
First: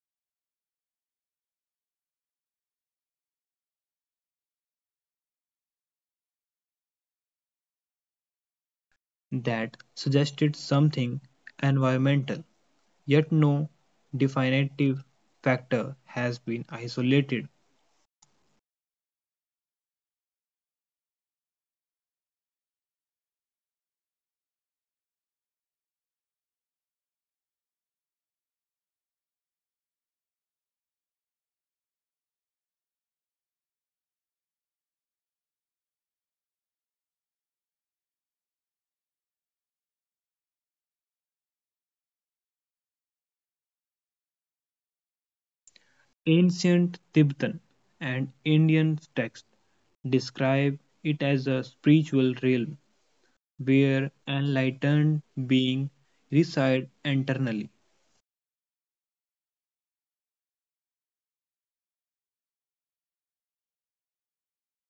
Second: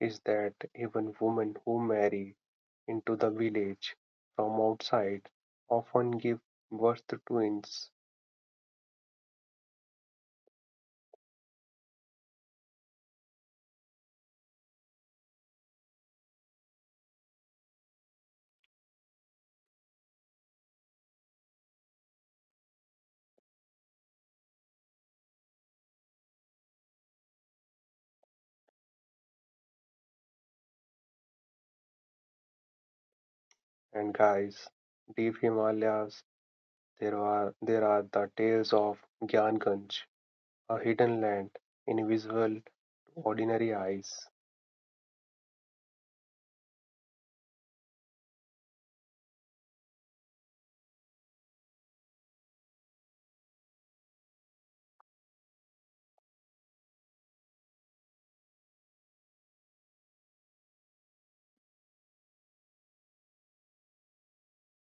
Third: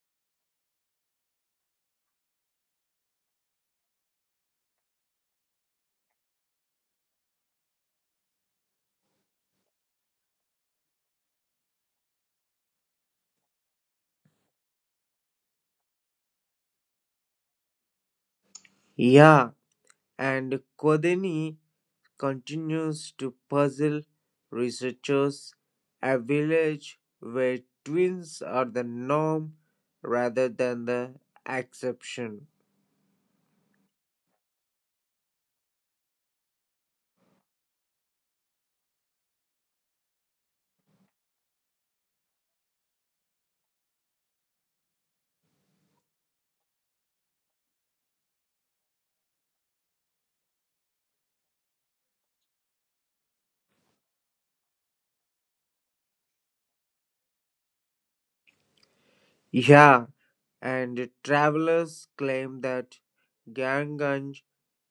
Speaker 1: is that even women who marry into the village from outside often give birth to twins
Speaker 2: That suggested something environmental, yet no definitive factor has been isolated.
Speaker 3: Yeah, and Kodeni continues to puzzle researchers, a village where twins are the norm rather than the exception.
Speaker 1: and guys. Deep Himalayas. There are the tales of Gyanganj, a hidden land invisible to ordinary eyes.
Speaker 2: Ancient Tibetan and Indian texts describe it as a spiritual realm where enlightened beings reside internally.
Speaker 3: Yeah, and travelers claim that Ganganj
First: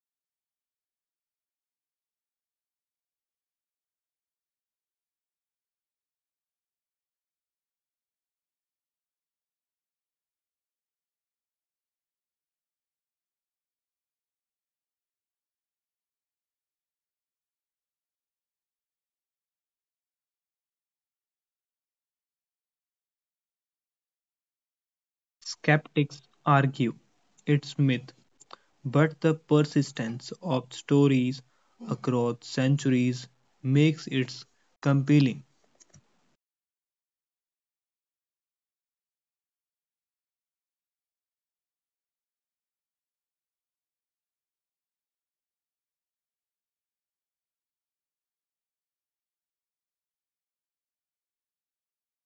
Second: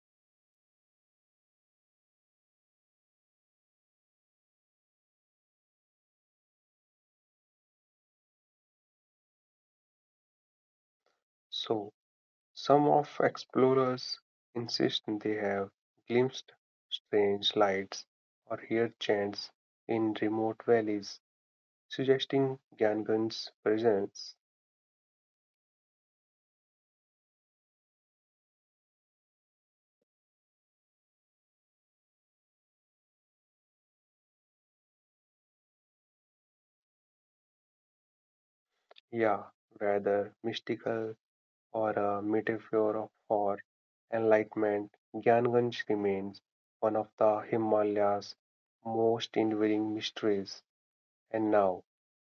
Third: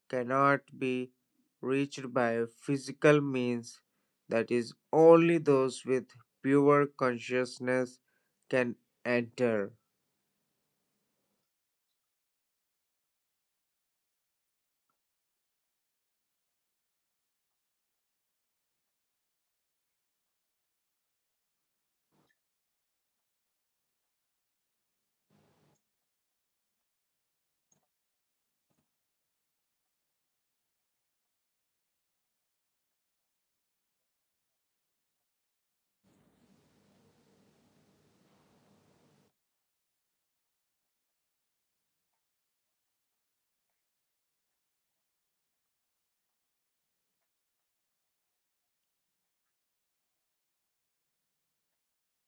Speaker 3: cannot be reached by physical means, that is, only those with pure consciousness can enter.
Speaker 1: So some of explorers insist they have glimpsed strange lights or heard chants in remote valleys, suggesting Gyanganj's presence.
Speaker 2: Skeptics argue it's myth, but the persistence of stories across centuries makes it compelling.
Speaker 1: Yeah, rather mystical or a metaphor for enlightenment, Gyanganj remains one of the Himalayas' most enduring mysteries. And now,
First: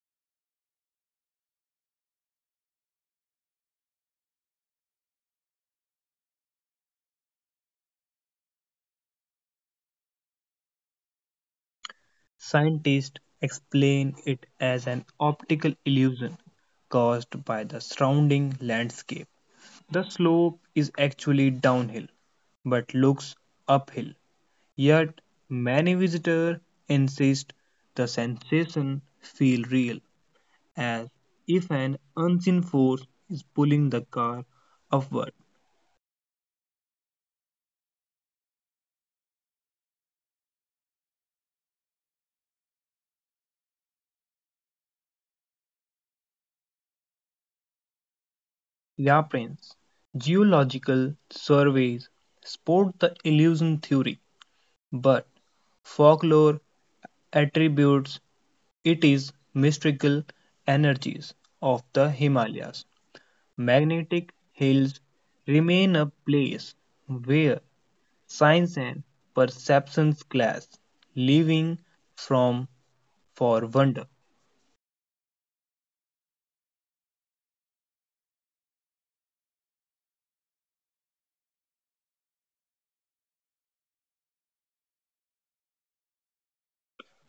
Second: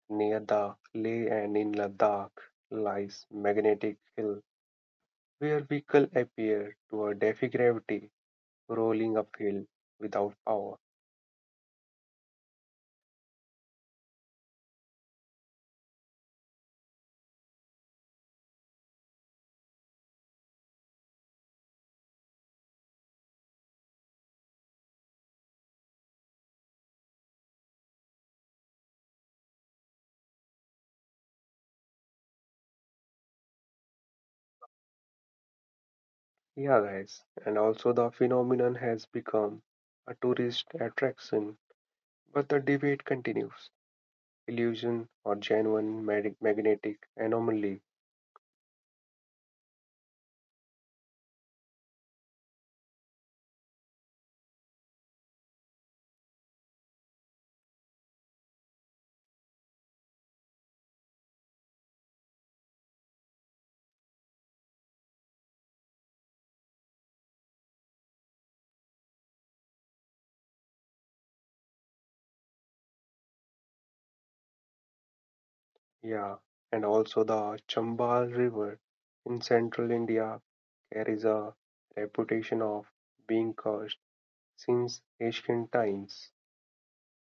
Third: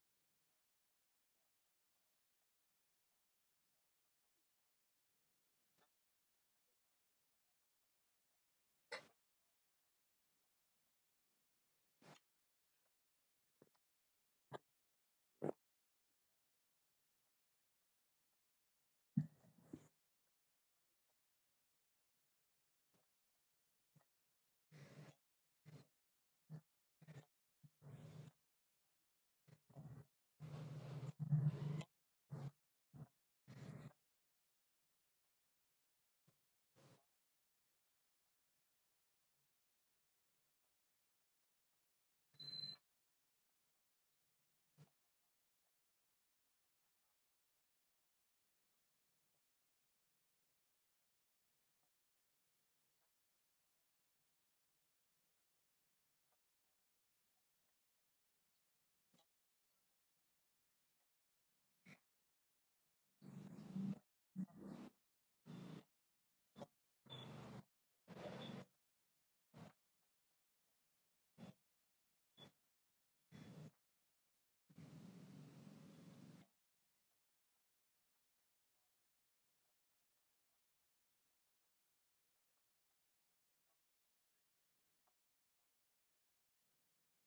Speaker 1: near the Leh and in Ladakh, lies Magnetic Hill, where vehicles appear to defy gravity, rolling uphill without power.
Speaker 2: Scientists explain it as an optical illusion caused by the surrounding landscape. The slope is actually downhill but looks uphill, yet many visitors insist the sensation feels real, as if an unseen force is pulling the car upward.
Speaker 1: Yeah, guys, and also the phenomenon has become a tourist attraction, but the debate continues. Illusion or genuine magnetic anomaly.
Speaker 2: Yeah, Prince. Geological surveys support the illusion theory, but folklore attributes it is mystical energies of the Himalayas. Magnetic hills remain a place where science and perceptions clash, leaving from for wonder.
Speaker 1: Yeah, and also the Chambal River in central India carries a reputation of being cursed since ancient times.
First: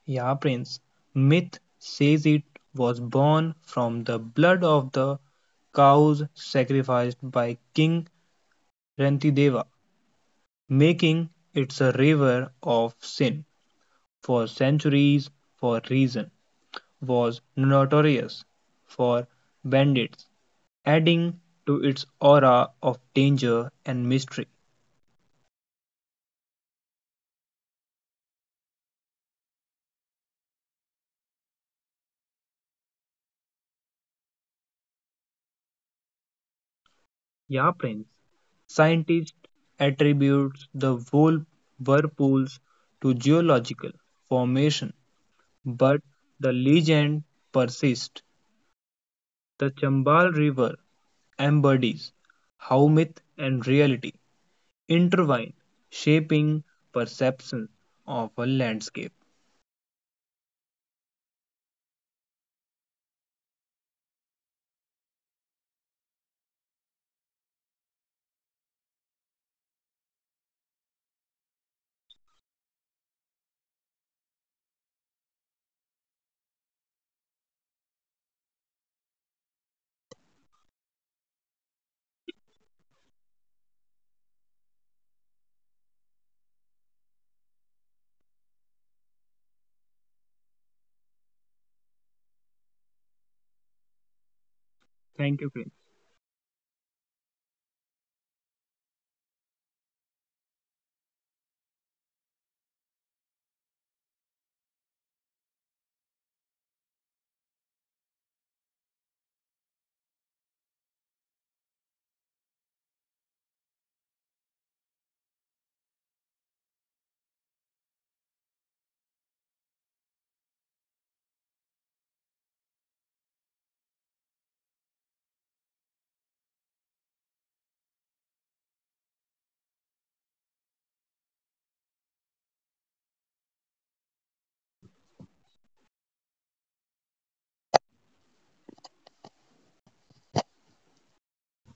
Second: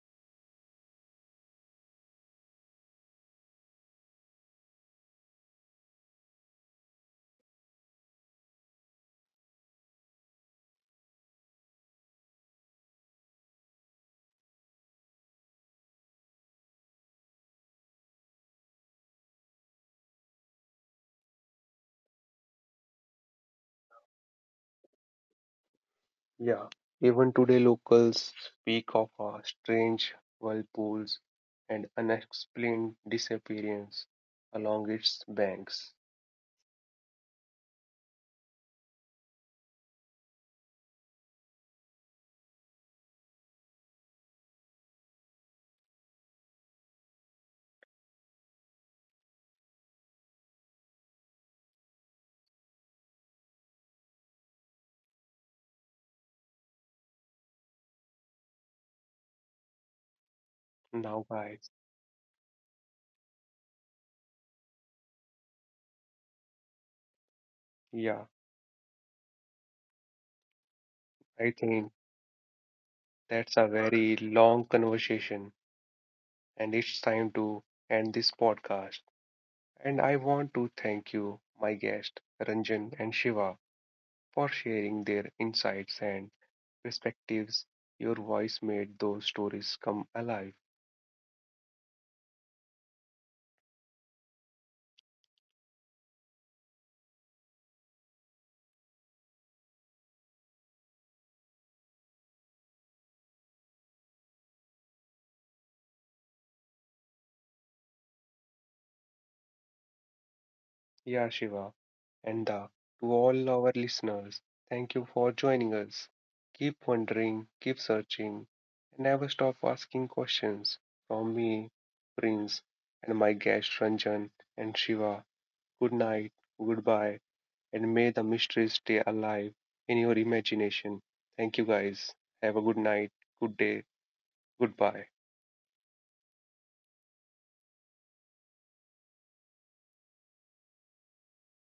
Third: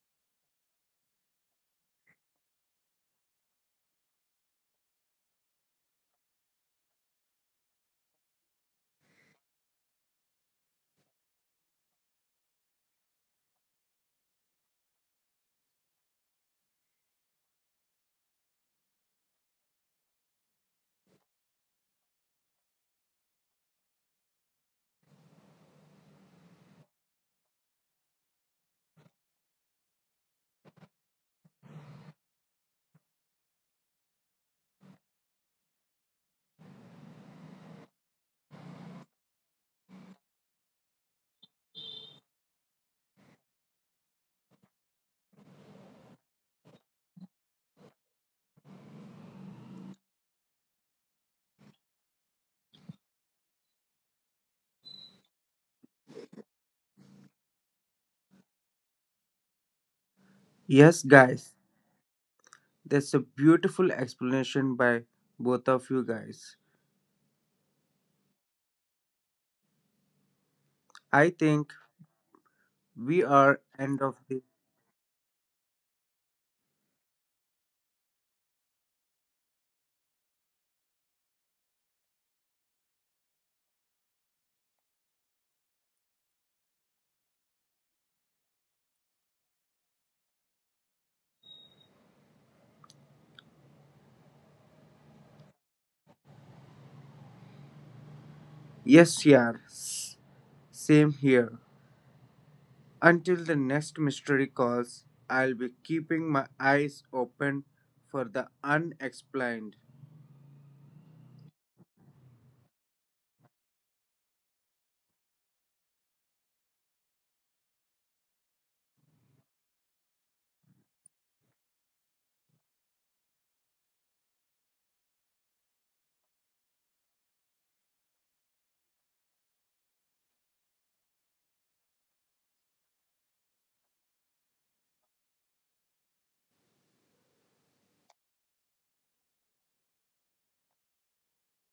Speaker 2: Ya Prince, myth says it was born from the blood of the cows sacrificed by King Rantideva, making it a river of sin. For centuries for reason was notorious for bandits, adding to its aura of danger and mystery.
Speaker 1: Yeah, even today locals speak of a strange whirlpools and unexplained disappearance along its banks.
Speaker 2: Yeah, Prince. Scientists attribute the whole whirlpools to geological formation, but the legend persists. The Chambal River embodies how myth and reality intertwine, shaping perception of a landscape.
Speaker 3: Yes,
Speaker 1: Now,
Speaker 3: guys,
Speaker 1: guys,
Speaker 3: that's a beautiful explanation by both of you guys.
Speaker 1: yeah,
Speaker 3: I
Speaker 1: I
Speaker 3: think
Speaker 1: think
Speaker 3: we
Speaker 1: that's
Speaker 3: are
Speaker 1: a
Speaker 3: end of
Speaker 1: very
Speaker 3: the
Speaker 1: long conversation. And it's time to end this podcast. And I want to thank you, my guests, Ranjan and Shiva, for sharing their insights and perspectives. Your voice made those stories come alive.
Speaker 2: Thank you, Prince.
Speaker 3: Yes, yeah. Same here. Until the next mystery calls, I'll be keeping my eyes open for the unexplained.
Speaker 1: Yeah, Shiva, and to all our listeners, thank you for joining us. Keep wondering, keep searching, and never stop asking questions. From me, Prince, and my guest Ranjan and Shiva, good night, goodbye and may the mysteries stay alive in your imagination. Thank you guys. Have a good night, good day, goodbye.